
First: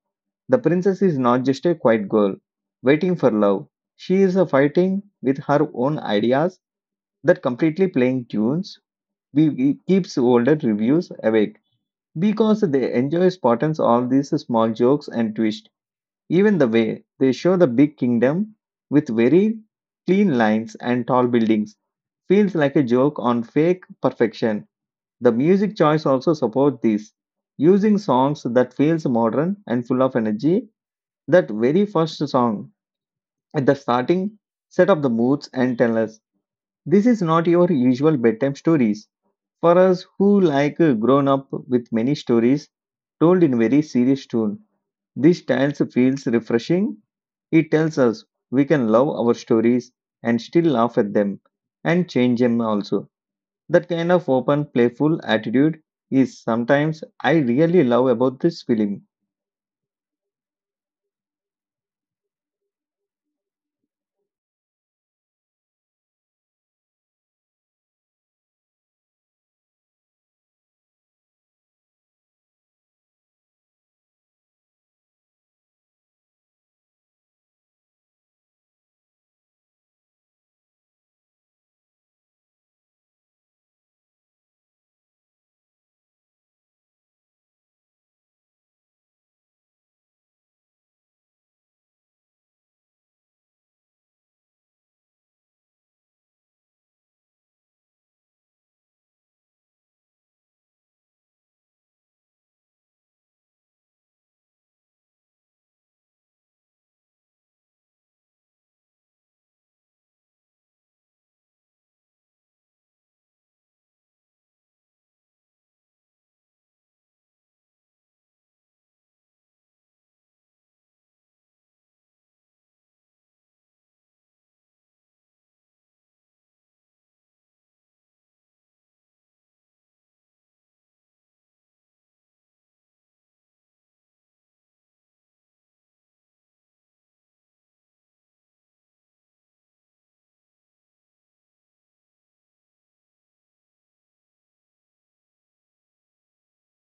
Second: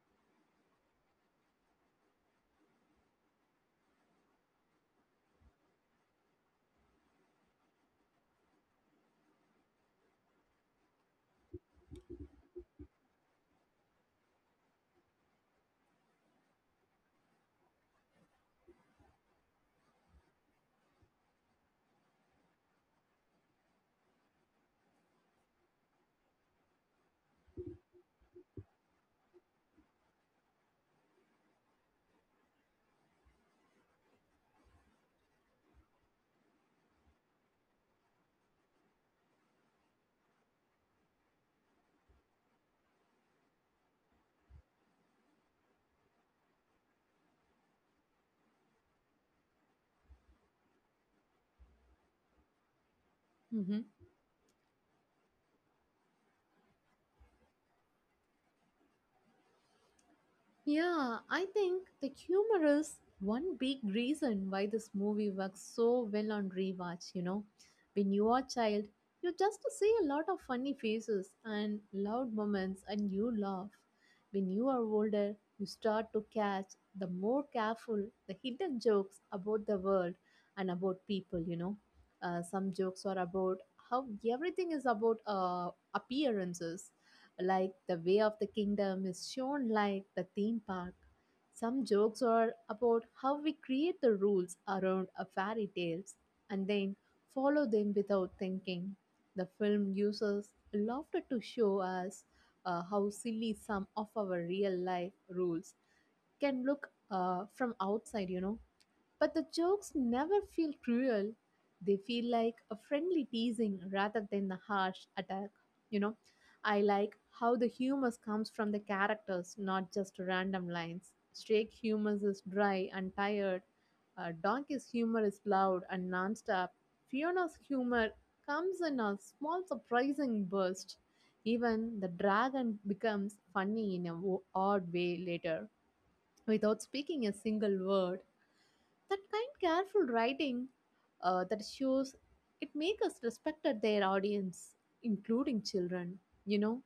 A: The princess is not just a quiet girl waiting for love. She is a fighting with her own ideas that completely playing tunes we keeps older reviews awake because they enjoy Spartans all these small jokes and twists. Even the way they show the big kingdom with very clean lines and tall buildings feels like a joke on fake perfection. The music choice also supports this, using songs that feels modern and full of energy. That very first song at the starting set up the moods and tell us this is not your usual bedtime stories. For us who like grown up with many stories told in very serious tone, this stance feels refreshing. It tells us we can love our stories and still laugh at them and change them also. That kind of open, playful attitude is sometimes I really love about this film.
B: Yeah, I think the humor is one big reason why this movie works so well on rewatch, you know. When you are a child, you just see a lot of funny faces and loud moments and you laugh. When you are older, you start to catch the more careful the hidden jokes about the world and about people, you know. Some jokes are about how everything is about appearances like the way of the kingdom is shown like the theme park. Some jokes are about how we create the rules around a fairy tales and then follow them without thinking. The film uses laughter to show us how silly some of our real life rules can look from outside, you know. But the jokes never feel cruel. They feel like a friendly teasing rather than a harsh attack. You know, I like how the humor comes from the characters, not just random lines. Straight humor is dry and tired. Donkey's humor is loud and nonstop. Fiona's humor comes in a small surprising burst. Even the dragon becomes funny in a odd way later without speaking a single word. That kind careful writing that shows it make us respected their audience, including children, you know.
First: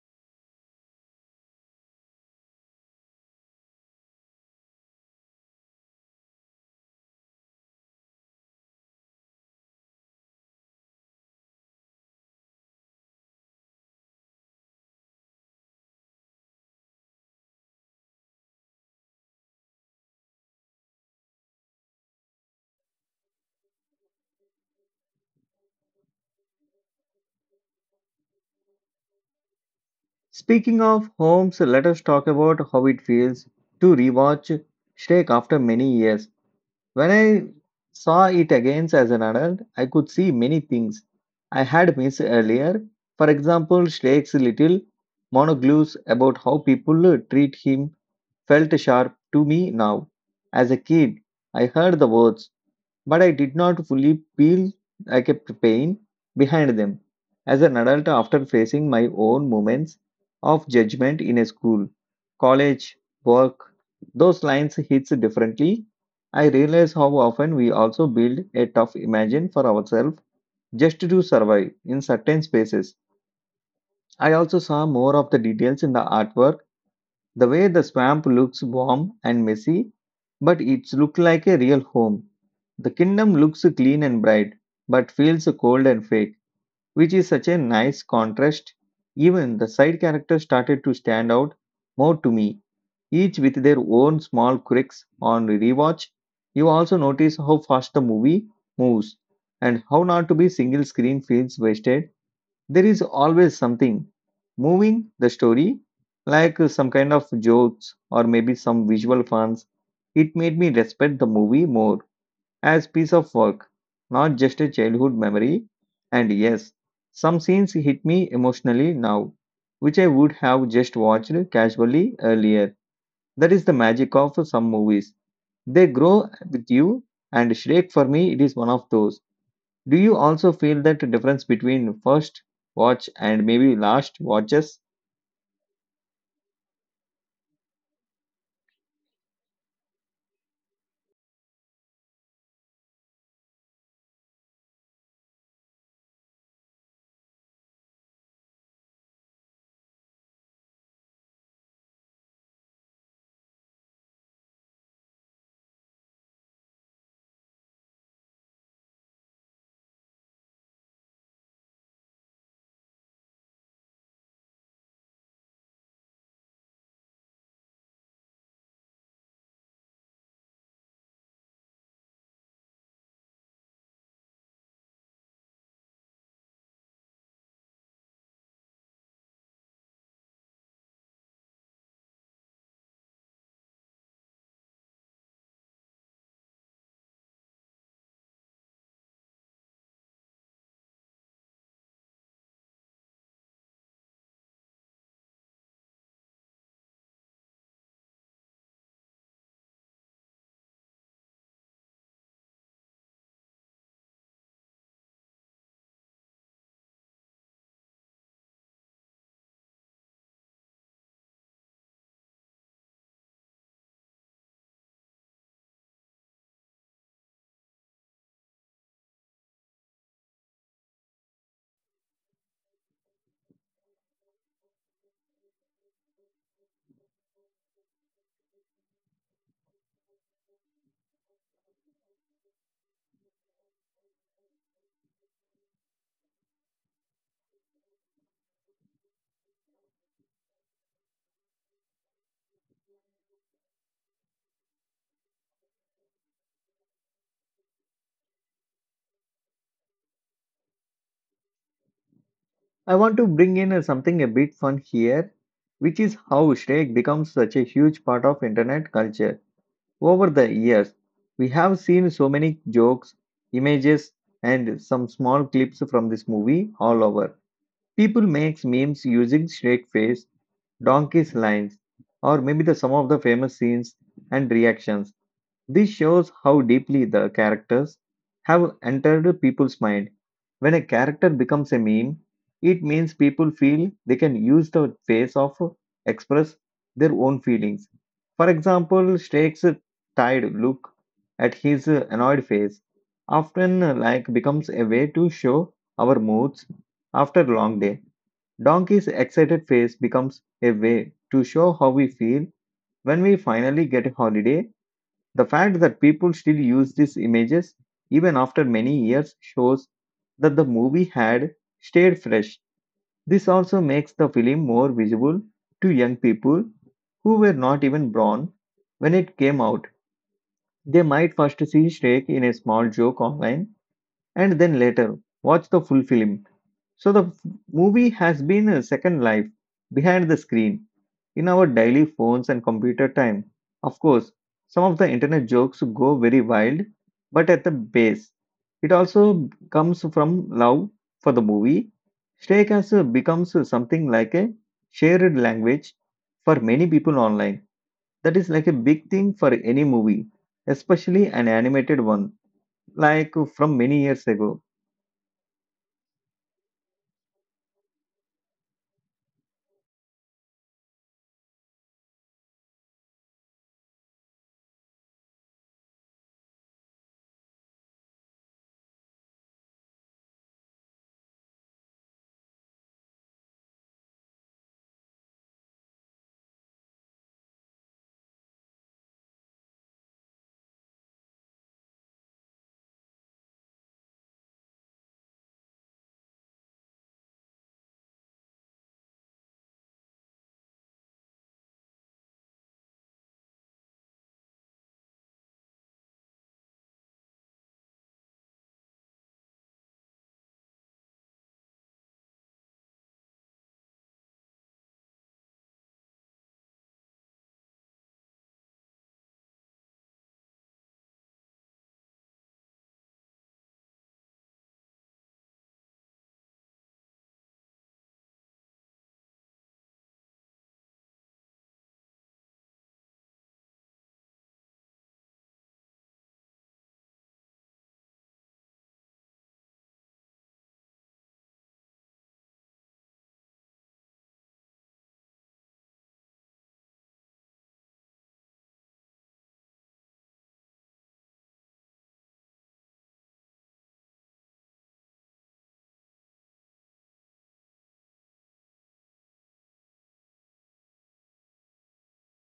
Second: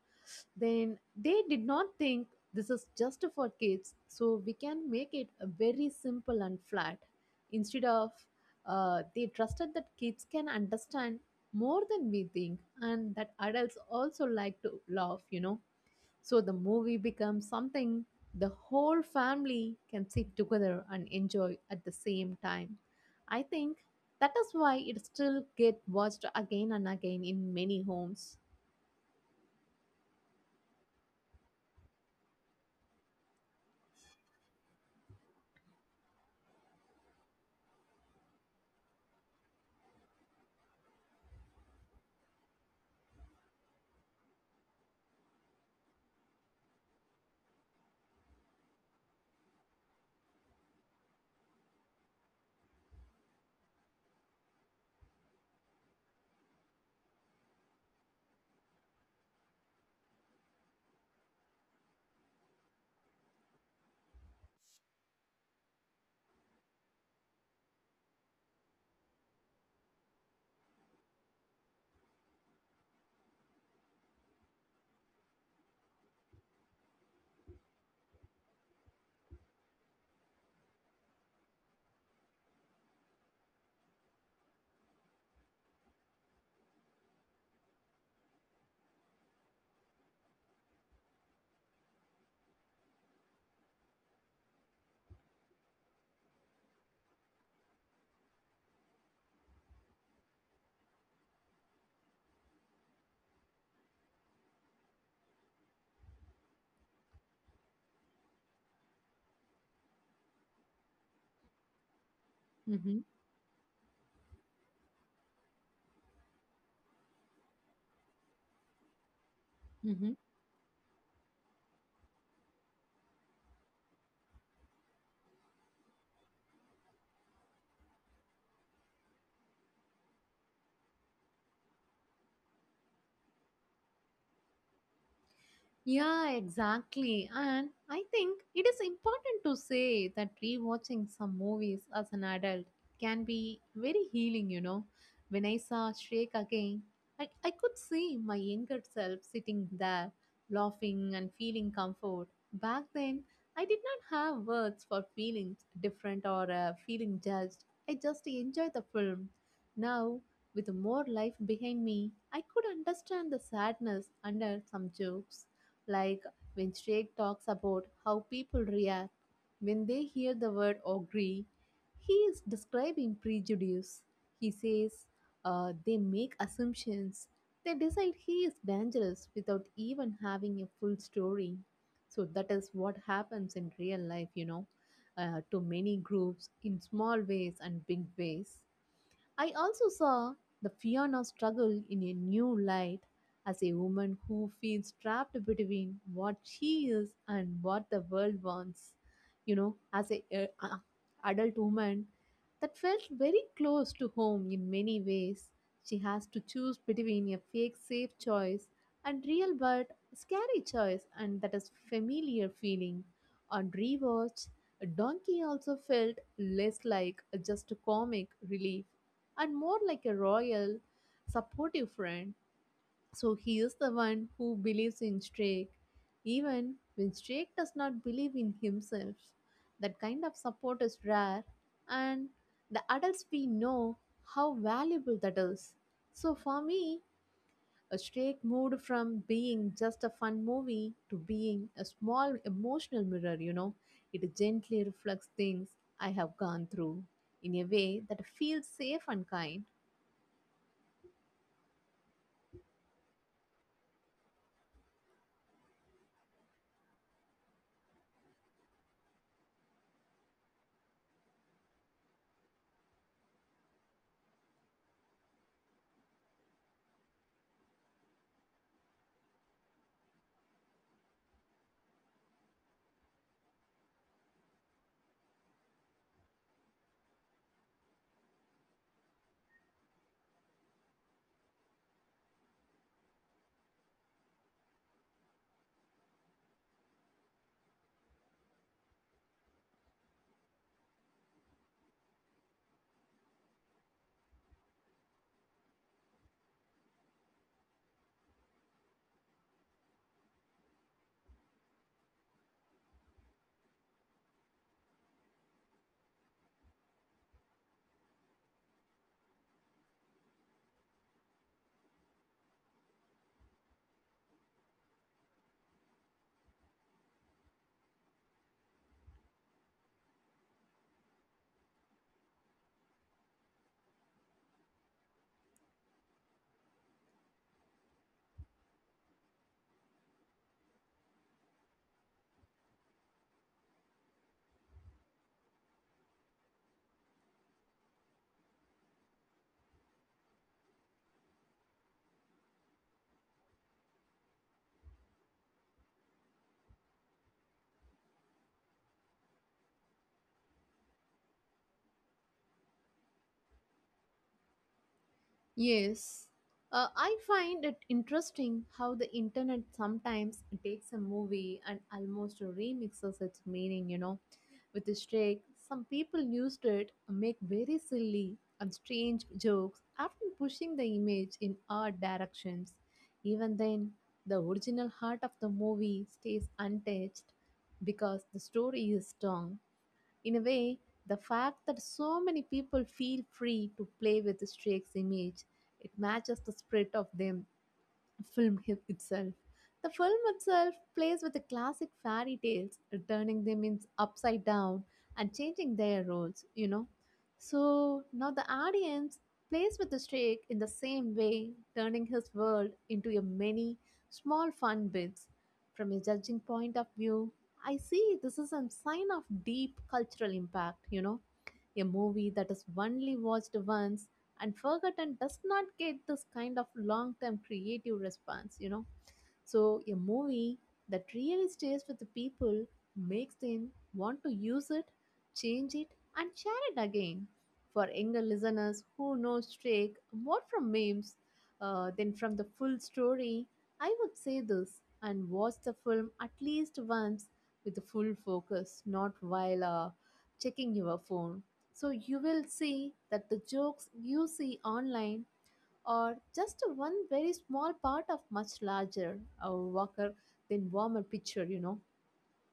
B: Then they did not think this is just for kids, so we can make it a very simple and flat. Instead of they trusted that kids can understand more than we think and that adults also like to laugh, you know. So the movie becomes something the whole family can sit together and enjoy at the same time. I think that is why it still get watched again and again in many homes.
A: Speaking of homes, let us talk about how it feels to rewatch Shrek after many years. When I saw it again as an adult, I could see many things I had missed earlier. For example, Shrek's little monologues about how people treat him felt sharp to me now. As a kid, I heard the words but I did not fully peel I kept pain behind them. As an adult, after facing my own moments of judgment in a school, college, work, those lines hits differently. I realize how often we also build a tough imagine for ourselves just to survive in certain spaces. I also saw more of the details in the artwork, the way the swamp looks warm and messy, but it's look like a real home. The kingdom looks clean and bright, but feels cold and fake, which is such a nice contrast. Even the side characters started to stand out more to me, each with their own small quirks on rewatch. You also notice how fast the movie moves and how not to be single screen feels wasted. There is always something moving the story, like some kind of jokes or maybe some visual funs. It made me respect the movie more as
B: Mm-hmm.
A: piece of work, not just a childhood memory. And yes, some scenes hit me emotionally now, which I
B: Mm-hmm.
A: would have just watched casually earlier. That is the magic of some movies. They grow with you, and Shrek for me, it is one of those. Do you also feel that difference between first watch and maybe last watches?
B: Yeah, exactly. And I think it is important to say that rewatching some movies as an adult can be very healing, you know. When I saw Shrek again, I could see my younger self sitting there, laughing and feeling comfort. Back then, I did not have words for feeling different or feeling judged. I just enjoyed the film. Now, with more life behind me, I could understand the sadness under some jokes like when Shrek talks about how people react when they hear the word agree, he is describing prejudice. He says they make assumptions. They decide he is dangerous without even having a full story. So that is what happens in real life, you know, to many groups in small ways and big ways. I also saw the Fiona struggle in a new light as a woman who feels trapped between what she is and what the world wants. You know, as a adult woman, that felt very close to home in many ways. She has to choose between a fake safe choice and real but scary choice, and that is familiar feeling. On rewatch, Donkey also felt less like just a comic relief and more like a royal, supportive friend. So he is the one who believes in Drake, even when Drake does not believe in himself. That kind of support is rare, and the adults we know how valuable that is. So for me, a Drake moved from being just a fun movie to being a small emotional mirror, you know. It gently reflects things I have gone through in a way that feels safe and kind.
A: I want to bring in something a bit fun here, which is how Shrek becomes such a huge part of internet culture. Over the years, we have seen so many jokes, images, and some small clips from this movie all over. People make memes using Shrek face, donkey's lines, or maybe the some of the famous scenes and reactions. This shows how deeply the characters have entered people's mind. When a character becomes a meme, it means people feel they can use the face of express their own feelings. For example, Strake's tired look at his annoyed face often becomes a way to show our moods after a long day. Donkey's excited face becomes a way to show how we feel when we finally get a holiday. The fact that people still use these images even after many years shows that the movie had stayed fresh. This also makes the film more visible to young people who were not even born when it came out. They might first see Shrek in a small joke online and then later watch the full film. So the f- movie has been a second life behind the screen. In our daily phones and computer time, of course, some of the internet jokes go very wild, but at the base, it also comes from love for the movie. Steak has becomes something like a shared language for many people online. That is like a big thing for any movie, especially an animated one, like from many years ago.
B: Yes, I find it interesting how the internet sometimes takes a movie and almost remixes its meaning, you know, with a shake. Some people used it to make very silly and strange jokes, often pushing the image in odd directions. Even then, the original heart of the movie stays untouched because the story is strong. In a way, the fact that so many people feel free to play with Strake's image, it matches the spirit of them itself. The film itself plays with the classic fairy tales, turning them in upside down and changing their roles, you know. So now the audience plays with the Drake in the same way, turning his world into a many small fun bits. From a judging point of view, I see this is a sign of deep cultural impact, you know, a movie that is only watched once and forgotten does not get this kind of long term creative response, you know. So, a movie that really stays with the people makes them want to use it, change it, and share it again. For younger listeners who know Shrek more from memes than from the full story, I would say this and watch the film at least once with the full focus, not while checking your phone. So you will see that the jokes you see online are just one very small part of much larger Walker than warmer picture, you know.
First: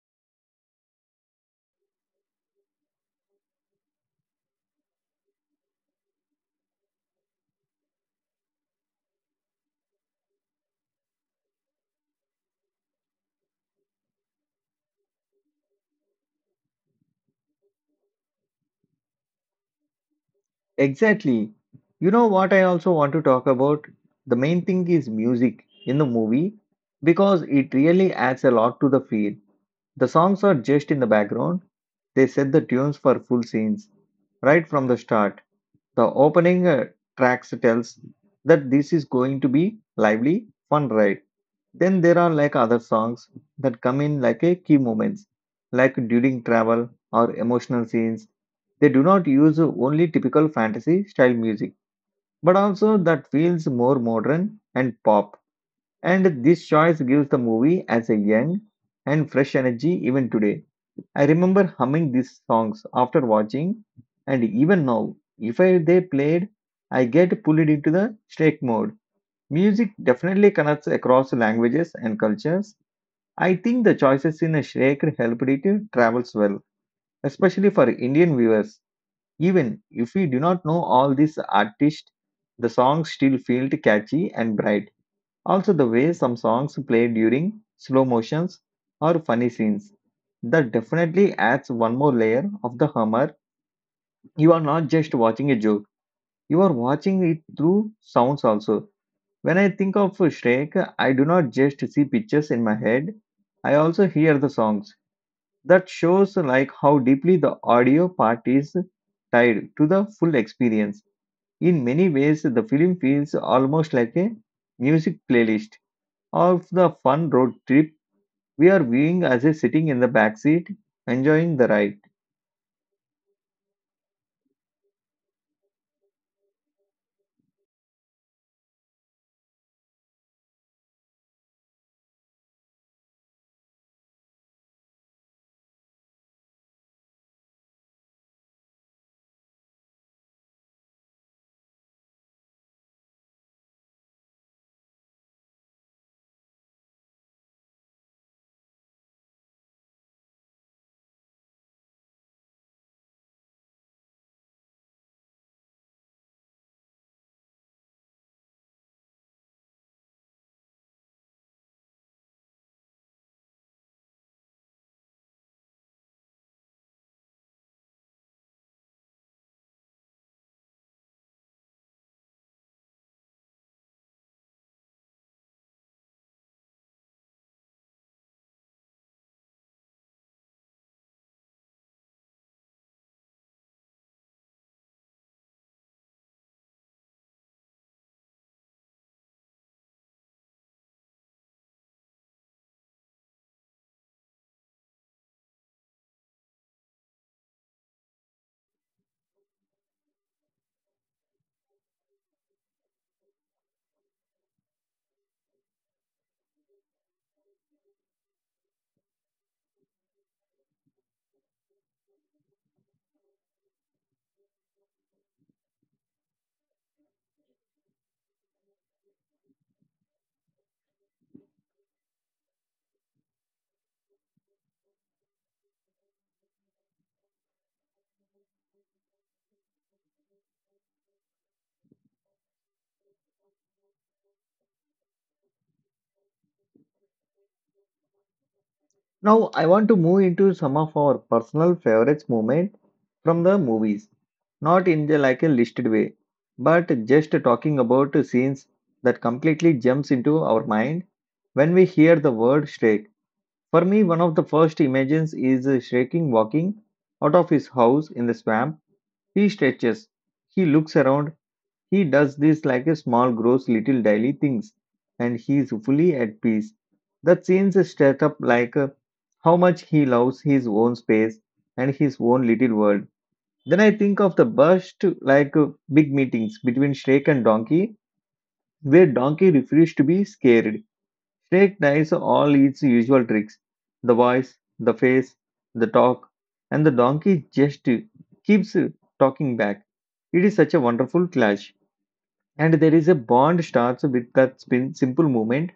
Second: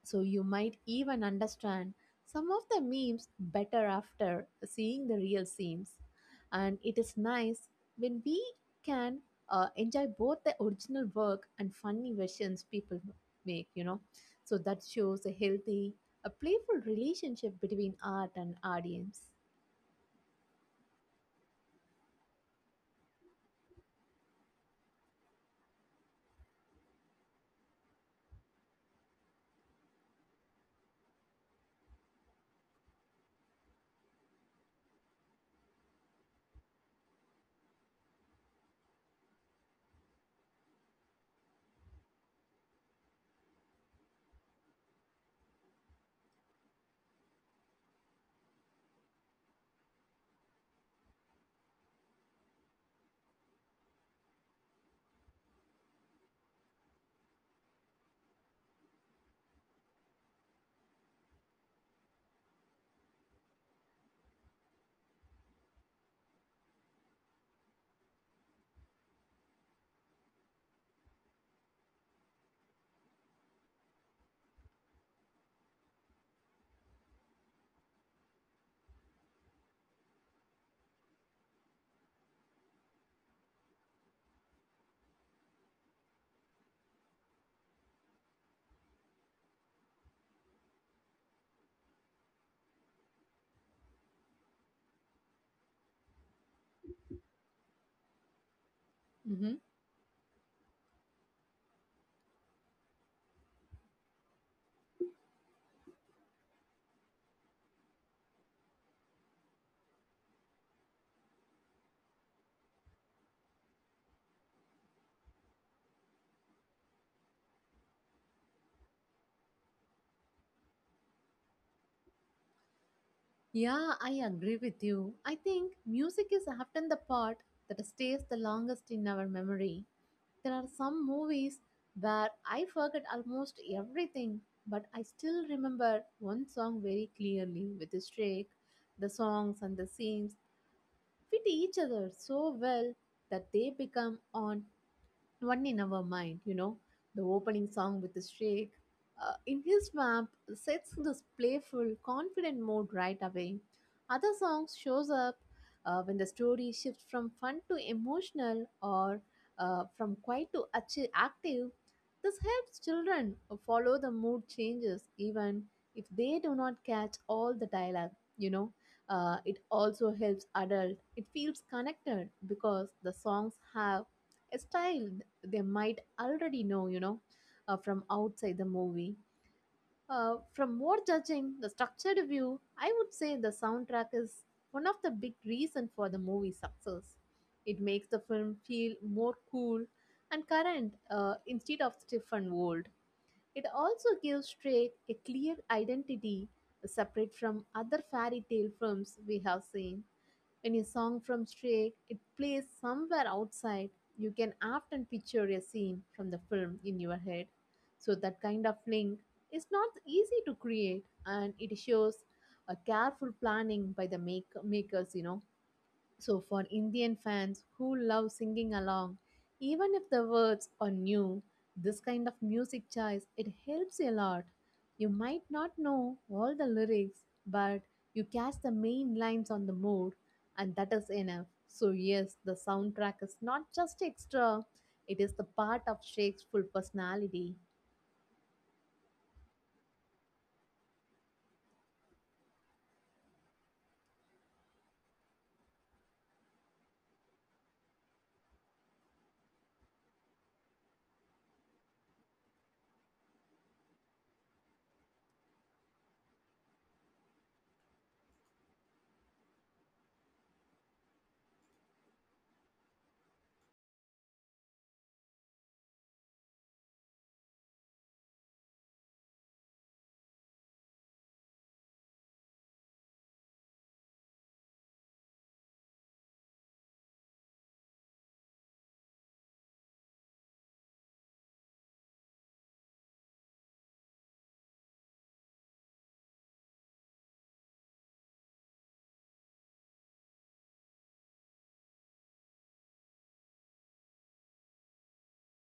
B: So you might even understand some of the memes better after seeing the real scenes. And it is nice when we can enjoy both the original work and funny versions people make, you know. So that shows a healthy, a playful relationship between art and audience.
A: Exactly. You know what I also want to talk about? The main thing is music in the movie because it really adds a lot to the feel. The songs are just in the background, they set the tunes for full scenes right from the start. The opening tracks tells that this is going to be lively, fun ride. Then there are like other songs that come in like a key moments, like during travel or emotional scenes. They do not use only typical fantasy style music, but also that feels more modern and pop. And this choice gives the movie as a young and fresh energy even today. I remember humming these songs after watching, and even now, if I, they played, I get pulled into the strike mode. Music definitely connects across languages and cultures. I think the choices in Shrek helped it to travels well, especially for Indian viewers. Even if we do not know all these artists, the songs still feel catchy and bright. Also, the way some songs play during slow motions or funny scenes. That definitely adds one more layer of the humor. You are not just watching a joke, you are watching it through sounds also.
B: Hmm.
A: When I think of Shrek, I do not just see pictures in my head, I also hear the songs. That shows like how deeply the audio part is tied to the full experience. In many ways, the film feels almost like a music playlist of the fun road trip we are viewing as a sitting in the back seat enjoying the ride.
B: Yeah, I agree with you. I think music is often the part that stays the longest in our memory. There are some movies where I forget almost everything, but I still remember one song very clearly with the streak, the songs and the scenes fit each other so well that they become on one in our mind, you know, the opening song with the shake. In his map sets this playful, confident mode right away. Other songs shows up when the story shifts from fun to emotional or from quiet to active. This helps children follow the mood changes even if they do not catch all the dialogue, you know. It also helps adult. It feels connected because the songs have a style they might already know, you know, from outside the movie. From more judging the structured view, I would say the soundtrack is one of the big reason for the movie's success. It makes the film feel more cool and current instead of stiff and old. It also gives Drake a clear identity separate from other fairy tale films we have seen. Any song from Stray, it plays somewhere outside. You can often picture a scene from the film in your head. So that kind of link is not easy to create and it shows a careful planning by the makers, you know. So, for Indian fans who love singing along, even if the words are new, this kind of music choice it helps a lot. You might not know all the lyrics, but you catch the main lines on the mood, and that is enough. So, yes, the soundtrack is not just extra, it is the part of Shakespeare's full personality.
A: Now I want to move into some of our personal favorites moment from the movies, not in the like a listed way, but just talking about scenes that completely jumps into our mind when we hear the word Shrek. For me, one of the first images is Shrek walking out of his house in the swamp. He stretches, he looks around. He does this like a small, gross, little daily things, and he is fully at peace. The scenes set up how much he loves his own space and his own little world. Then I think of the burst big meetings between Shrek and Donkey, where Donkey refuses to be scared. Shrek tries all its usual tricks, the voice, the face, the talk, and the donkey just keeps talking back. It is such a wonderful clash and there is a bond starts with that spin, simple movement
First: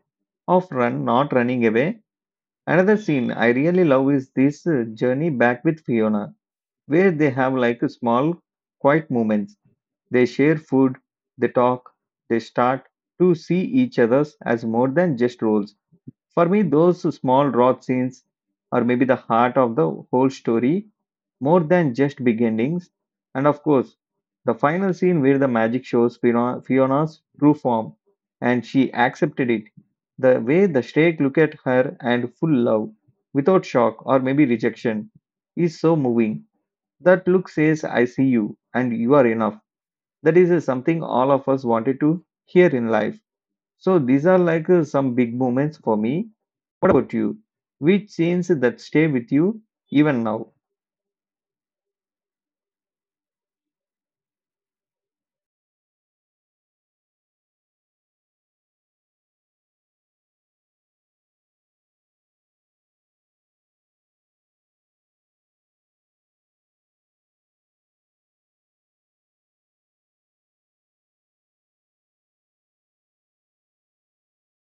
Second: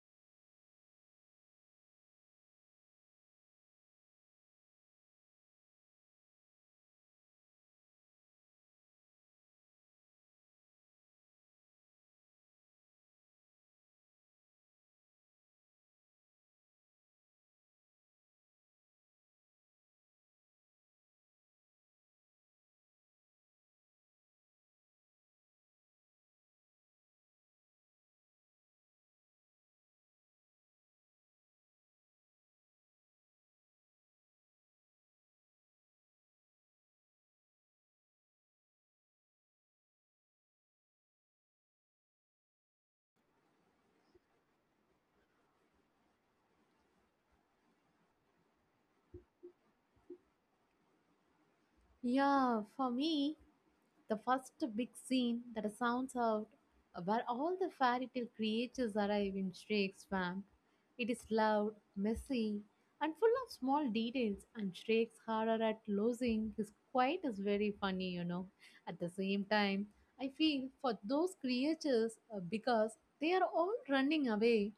A: of run not running away. Another scene I really love is this journey back with Fiona, where they have like a small quiet moments. They share food, they talk, they start to see each other as more than just roles. For me, those small raw scenes are maybe the heart of the whole story, more than just big endings. And of course, the final scene where the magic shows Fiona's true form and she accepted it. The way the Shrek look at her and full love, without shock or maybe rejection, is so moving. That look says, I see you and you are enough. That is something all of us wanted to hear in life. So these are some big moments for me. What about you? Which scenes that stay with you even now?
B: Yeah, for me, the first big scene that sounds out, where all the fairy tale creatures arrive in Shrek's swamp, it is loud, messy, and full of small details, and Shrek's horror at losing his quiet is very funny, you know. At the same time, I feel for those creatures because they are all running away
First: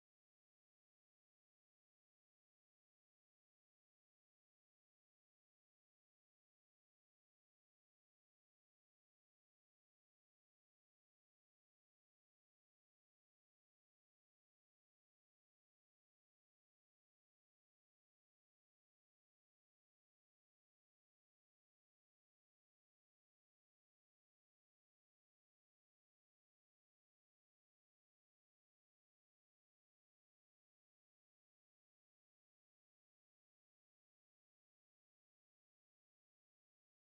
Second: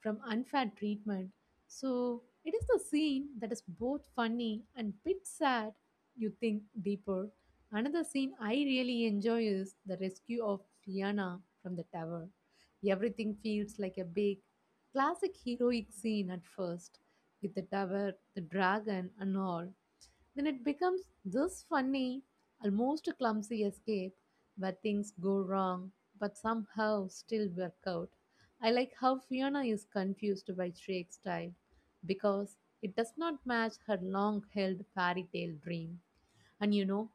B: from unfair treatment. So it is the scene that is both funny and bit sad. You think deeper. Another scene I really enjoy is the rescue of Fiona from the tower. Everything feels like a big, classic heroic scene at first, with the tower, the dragon, and all. Then it becomes this funny, almost clumsy escape where things go wrong but somehow still work out. I like how Fiona is confused by Shrek's style because it does not match her long held fairy tale dream. And you know,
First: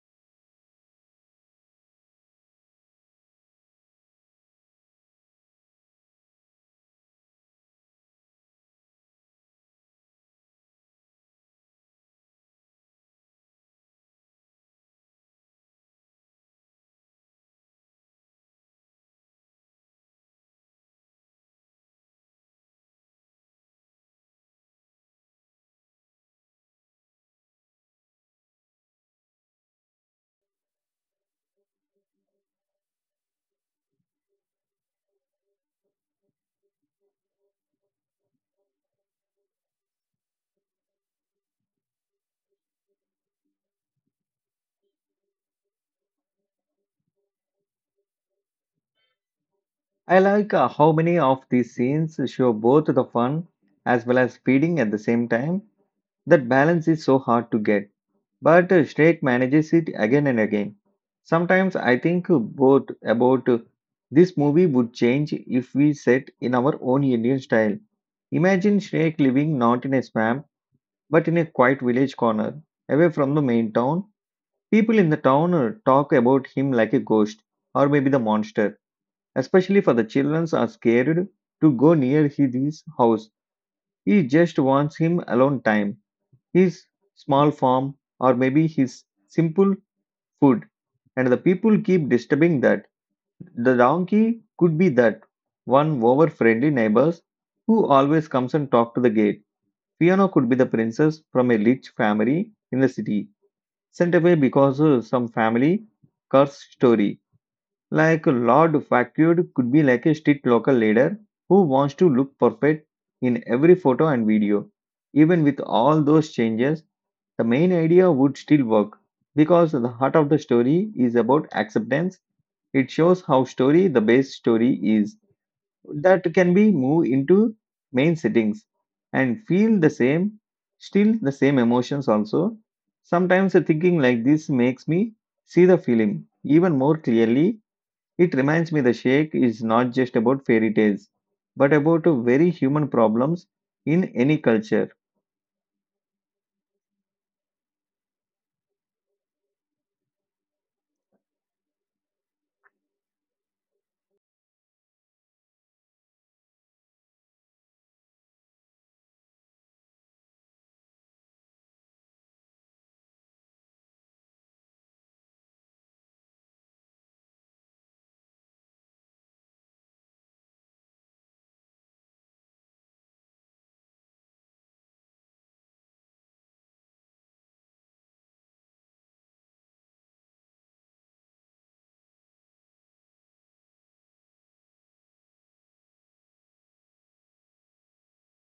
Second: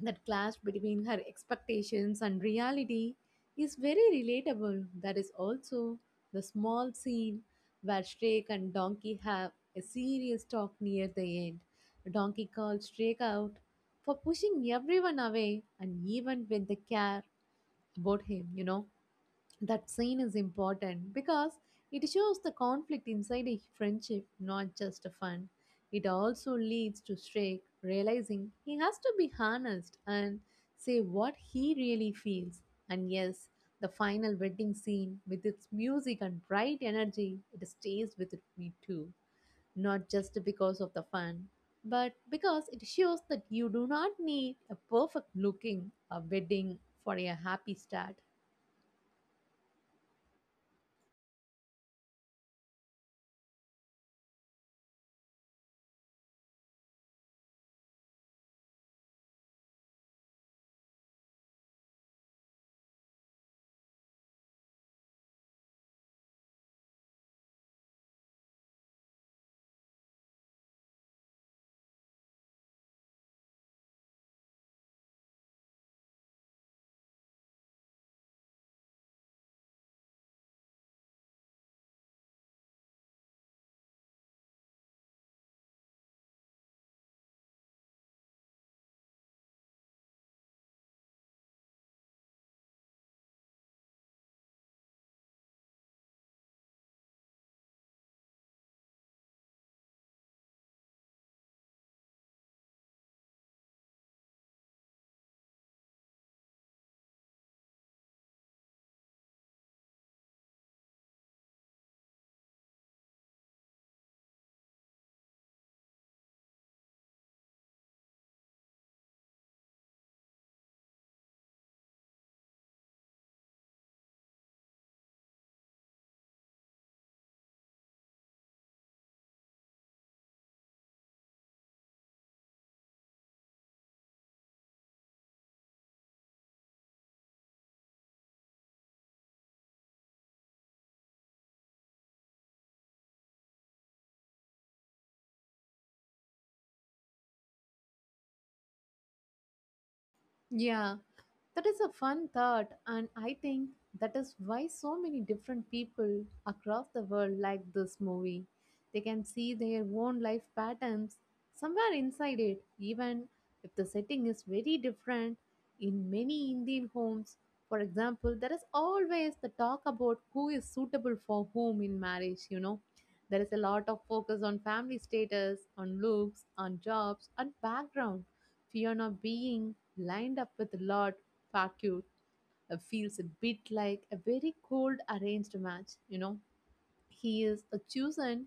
B: that clash between her expectations and reality is very relatable. That is also the small scene where Shrek and Donkey have a serious talk near the end. Donkey calls Shrek out for pushing everyone away and even when they care about him, you know that scene is important because it shows the conflict inside a friendship, not just a fun. It also leads to Shrek realizing he has to be honest and say what he really feels. And yes, the final wedding scene with its music and bright energy, it stays with me too. Not just because of the fun, but because it shows that you do not need a perfect looking a wedding for a happy start.
A: I like how many of these scenes show both the fun as well as feeding at the same time. That balance is so hard to get, but Shrek manages it again and again. Sometimes I think both about this movie would change if we set in our own Indian style. Imagine Shrek living not in a swamp but in a quiet village corner, away from the main town, people in the town talk about him like a ghost or maybe the monster. Especially for the children are scared to go near his house. He just wants him alone time, his small farm, or maybe his simple food. And the people keep disturbing that. The donkey could be that one over friendly neighbors who always comes and talk to the gate. Fiona could be the princess from a rich family in the city sent away because of some family curse story. Like Lord Facud could be like a strict local leader who wants to look perfect in every photo and video. Even with all those changes, the main idea would still work because the heart of the story is about acceptance. It shows how story the base story is that can be moved into main settings and feel the same still the same emotions also. Sometimes a thinking like this makes me see the film even more clearly. It reminds me the shake is not just about fairy tales but about a very human problems in any culture.
B: Yeah, that is a fun thought, and I think that is why so many different people across the world like this movie. They can see their own life patterns somewhere inside it, even if the setting is very different. In many Indian homes, for example, there is always the talk about who is suitable for whom in marriage, you know. There is a lot of focus on family status, on looks, on jobs, on background, fear of being lined up with a lot parkour feels a bit like a very cold arranged match, you know. He is chosen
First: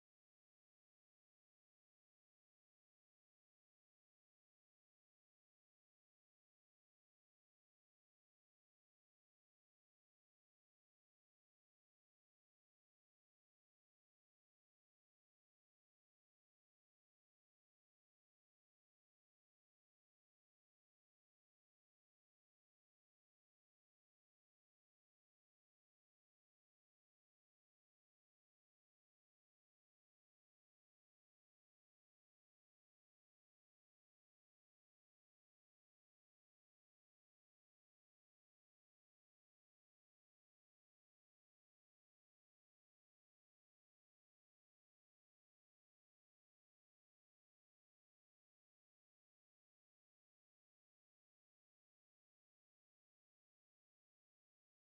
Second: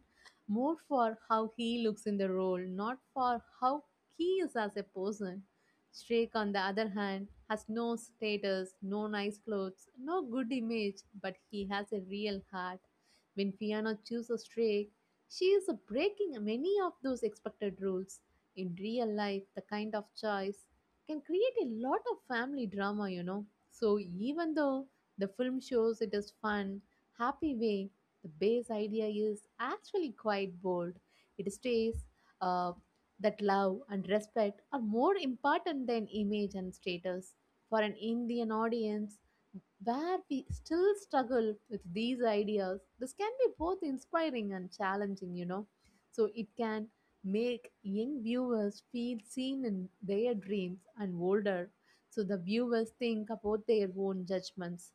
B: more for how he looks in the role, not for how he is as a person. Shrek, on the other hand, has no status, no nice clothes, no good image, but he has a real heart. When Fiona chooses Shrek, she is breaking many of those expected rules. In real life, the kind of choice can create a lot of family drama, you know. So, even though the film shows it is fun, happy way, the base idea is actually quite bold. It states uh, that love and respect are more important than image and status. For an Indian audience, where we still struggle with these ideas, this can be both inspiring and challenging, you know. So it can make young viewers feel seen in their dreams and older, so the viewers think about their own judgments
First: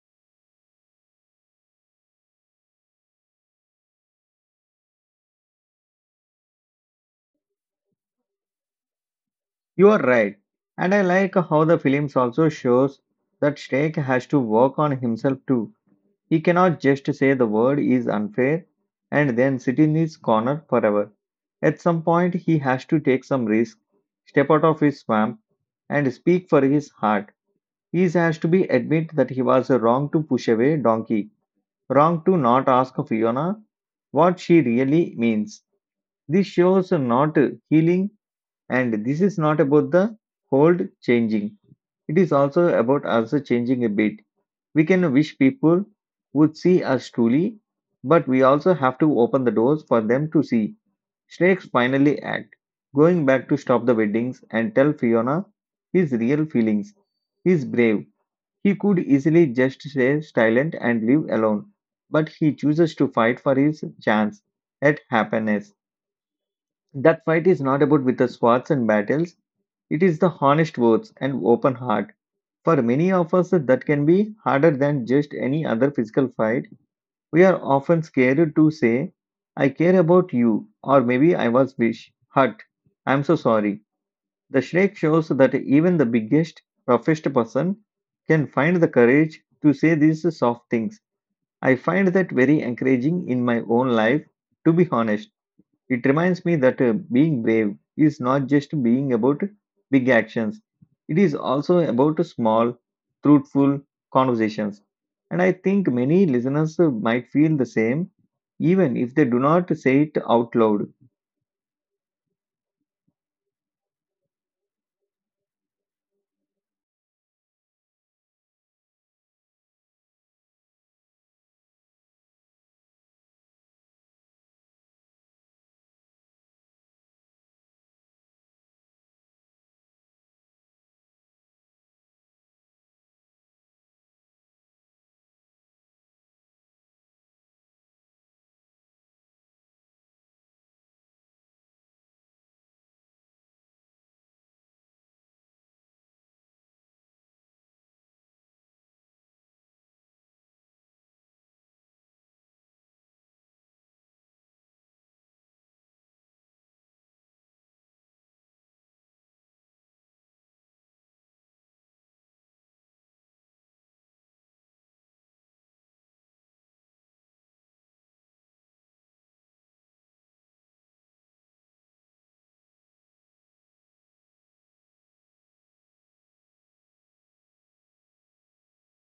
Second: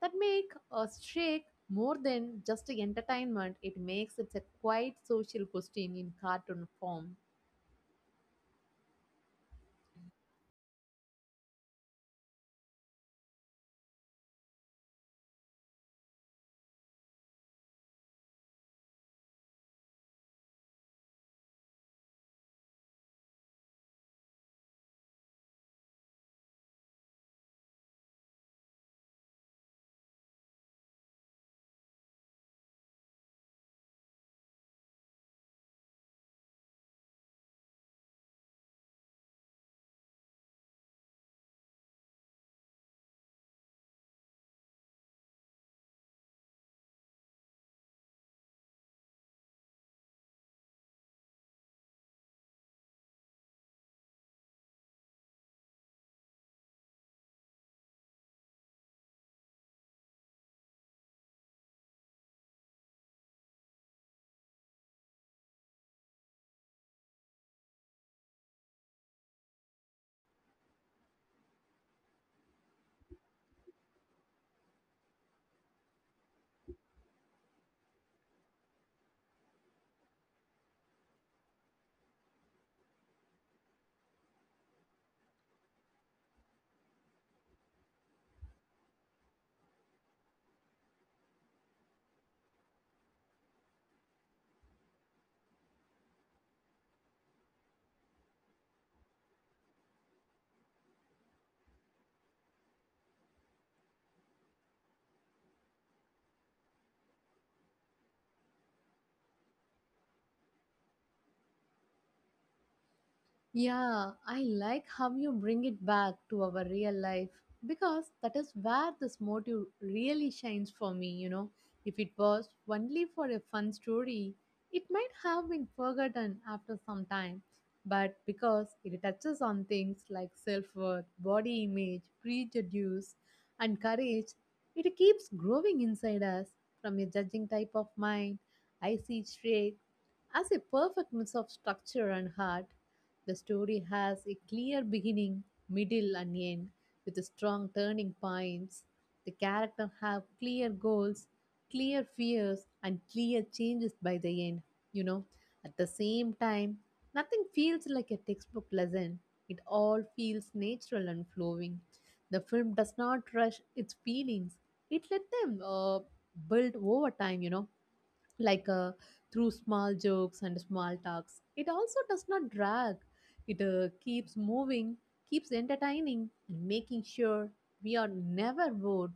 B: that make a shake more than just entertainment. It makes it a quiet social question in cartoon form.
A: You are right, and I like how the films also shows that shake has to work on himself too. He cannot just say the word is unfair and then sit in his corner forever. At some point, he has to take some risk, step out of his swamp, and speak for his heart. He has to be admit that he was wrong to push away Donkey, wrong to not ask Fiona what she really means. This shows not healing and this is not about the hold changing. It is also about also changing a bit. We can wish people would see us truly, but we also have to open the doors for them to see. Snakes finally act, going back to stop the weddings and tell Fiona his real feelings. He's brave. He could easily just stay silent and live alone, but he chooses to fight for his chance at happiness. That fight is not about with the swords and battles. It is the honest words and open heart. For many of us, that can be harder than just any other physical fight. We are often scared to say, I care about you, or maybe I was wish, hurt, I'm so sorry. The Shrek shows that even the biggest, roughest person can find the courage to say these soft things. I find that very encouraging in my own life, to be honest. It reminds me that being brave is not just being about big actions, it is also about small, truthful conversations. And I think many listeners might feel the same, even if they do not say it out loud.
B: Yeah, I like how you bring it back to our real life because that is where this motive really shines for me, you know. If it was only for a fun story, it might have been forgotten after some time. But because it touches on things like self worth, body image, prejudice, and courage, it keeps growing inside us from a judging type of mind. I see straight as a perfect mix of structure and heart, the story has a clear beginning, middle, and end with a strong turning points. The characters have clear goals, clear fears, and clear changes by the end. You know, at the same time, nothing feels like a textbook lesson. It all feels natural and flowing. The film does not rush its feelings. It let them build over time, you know, like through small jokes and small talks. It also does not drag. It keeps moving, keeps entertaining, and making sure we are never bored.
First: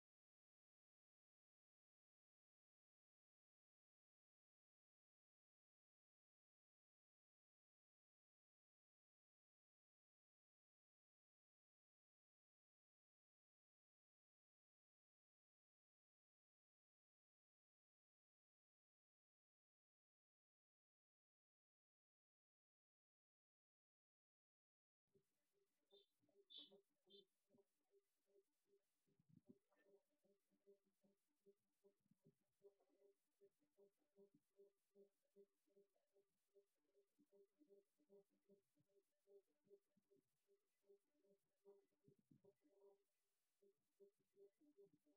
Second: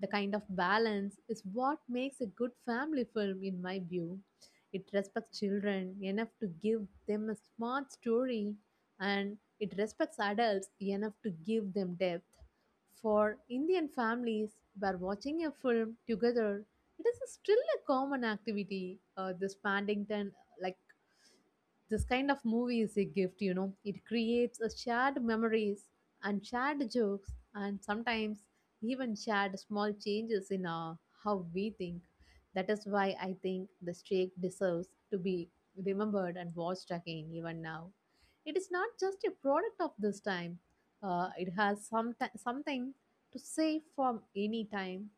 B: The kind of balance is what makes a good family film, in my view. It respects children enough to give them a smart story, and it respects adults enough to give them depth. For Indian families, where watching a film together it is still a common activity, this paddington like this kind of movie is a gift, you know, it creates a shared memories and shared jokes and sometimes even shared small changes in how we think. That is why I think the streak deserves to be remembered and watched again even now. It is not just a product of this time. It has some something to say from any time.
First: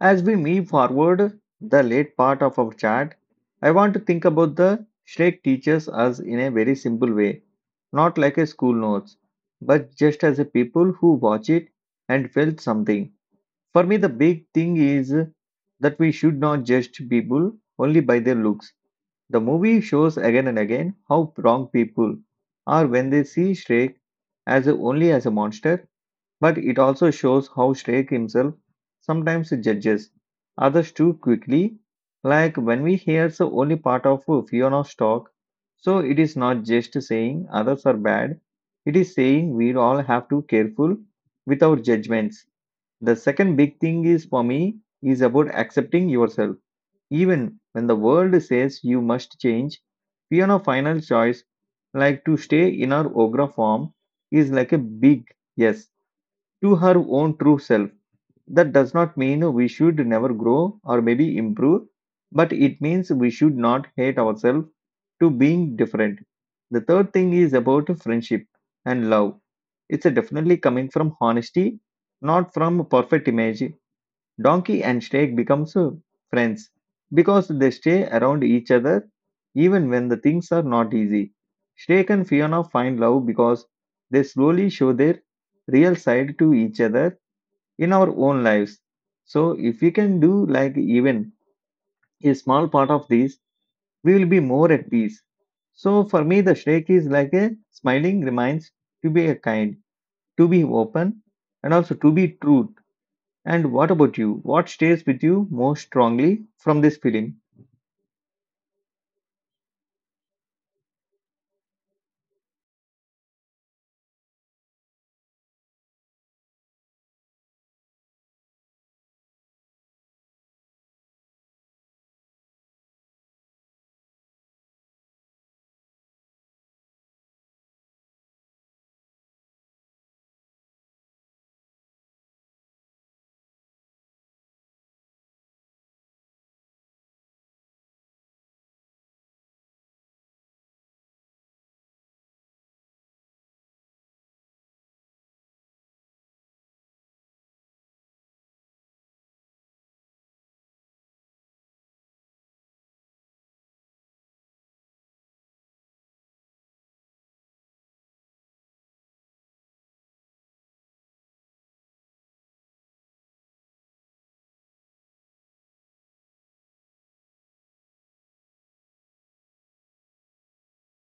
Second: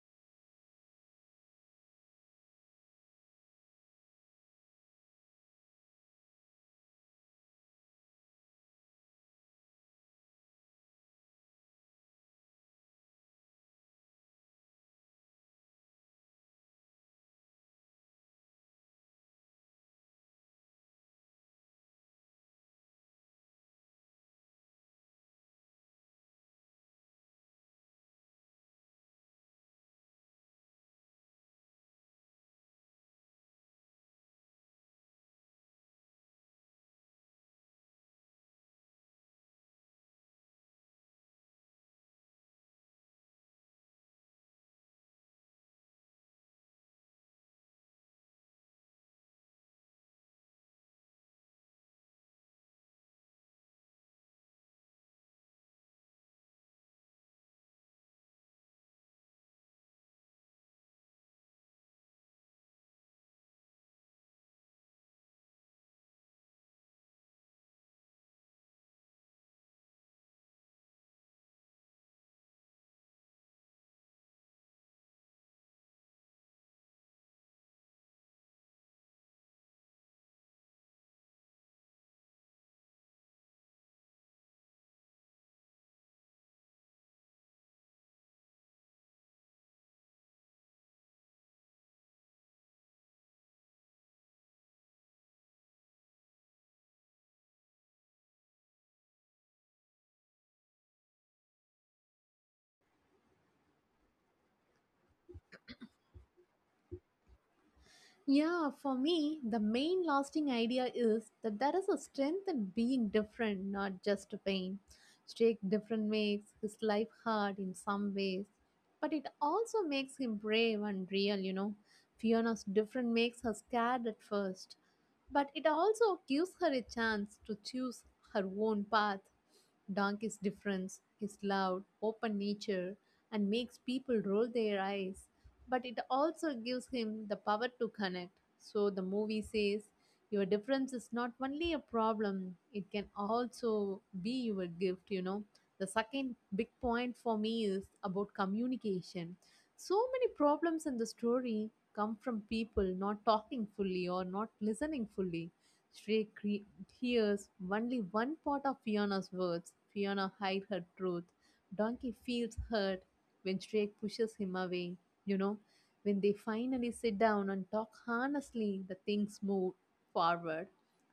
A: As we move forward the late part of our chat, I want to think about the Shrek teaches us in a very simple way, not like a school notes, but just as a people who watch it and felt something. For me, the big thing is that we should not judge people only by their looks. The movie shows again and again how wrong people are when they see Shrek only as a monster, but it also shows how Shrek himself sometimes judges others too quickly. Like when we hear the only part of Fiona's talk, so it is not just saying others are bad, it is saying we all have to careful with our judgments. The second big thing is for me is about accepting yourself. Even when the world says you must change, piano final choice, like to stay in our ogra form, is like a big yes to her own true self. That does not mean we should never grow or maybe improve, but it means we should not hate ourselves to being different. The third thing is about friendship and love. It's definitely coming from honesty, not from perfect image. Donkey and snake becomes friends because they stay around each other even when the things are not easy. Snake and Fiona find love because they slowly show their real side to each other in our own lives. So if we can do like even a small part of this, we will be more at peace. So for me, the snake is like a smiling reminds to be a kind, to be open, and also to be true. And what about you? What stays with you most strongly from this film?
B: Yeah, for me, the main lasting idea is that there is a strength in being different, not just to pain. Jake different makes his life hard in some ways, but it also makes him brave and real, you know. Fiona's different makes her scared at first, but it also gives her a chance to choose her own path. Donk is different, is loud, open nature, and makes people roll their eyes. But it also gives him the power to connect. So the movie says your difference is not only a problem, it can also be your gift, you know. The second big point for me is about communication. So many problems in the story come from people not talking fully or not listening fully. Shrey cre- hears only one part of Fiona's words. Fiona hides her truth. Donkey feels hurt when Shrek pushes him away. You know, when they finally sit down and talk honestly, the things move forward.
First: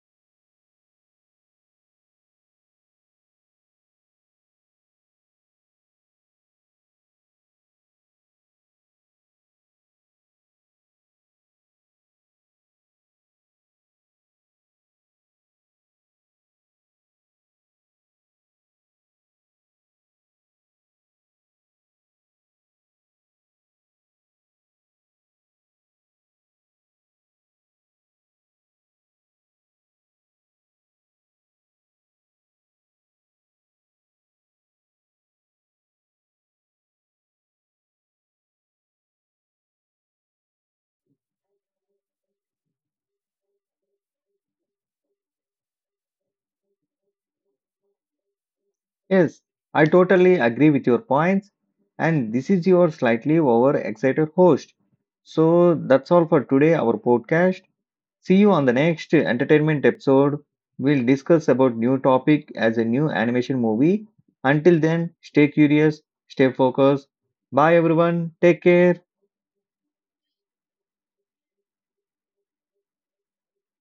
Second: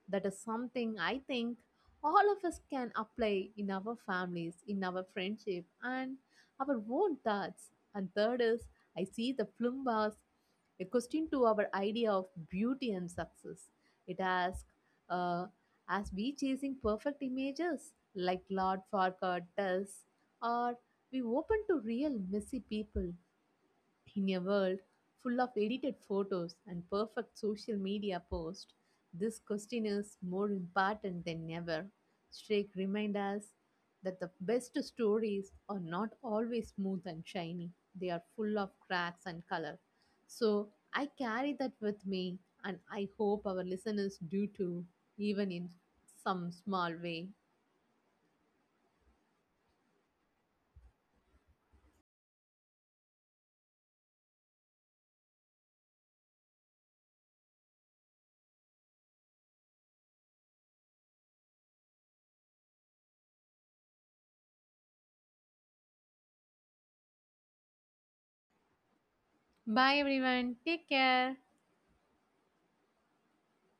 B: That is something I think all of us can apply in our families, in our friendship, and our own thoughts. And third is, I see the film as a question to our idea of beauty and success. It asks, uh as we chasing perfect images like Lord Farquaad does, or we open to real messy people in a world full of edited photos and perfect social media posts, this question is more important than ever. Streak reminds us that the best stories are not always smooth and shiny. They are full of cracks and color. So I carry that with me and I hope our listeners do too, even in some small way.
A: Yes, I totally agree with your points. And this is your slightly overexcited host. So that's all for today, our podcast. See you on the next entertainment episode. We'll discuss about new topic as a new animation movie. Until then, stay curious, stay focused. Bye everyone. Take care.
B: Bye everyone. Take care.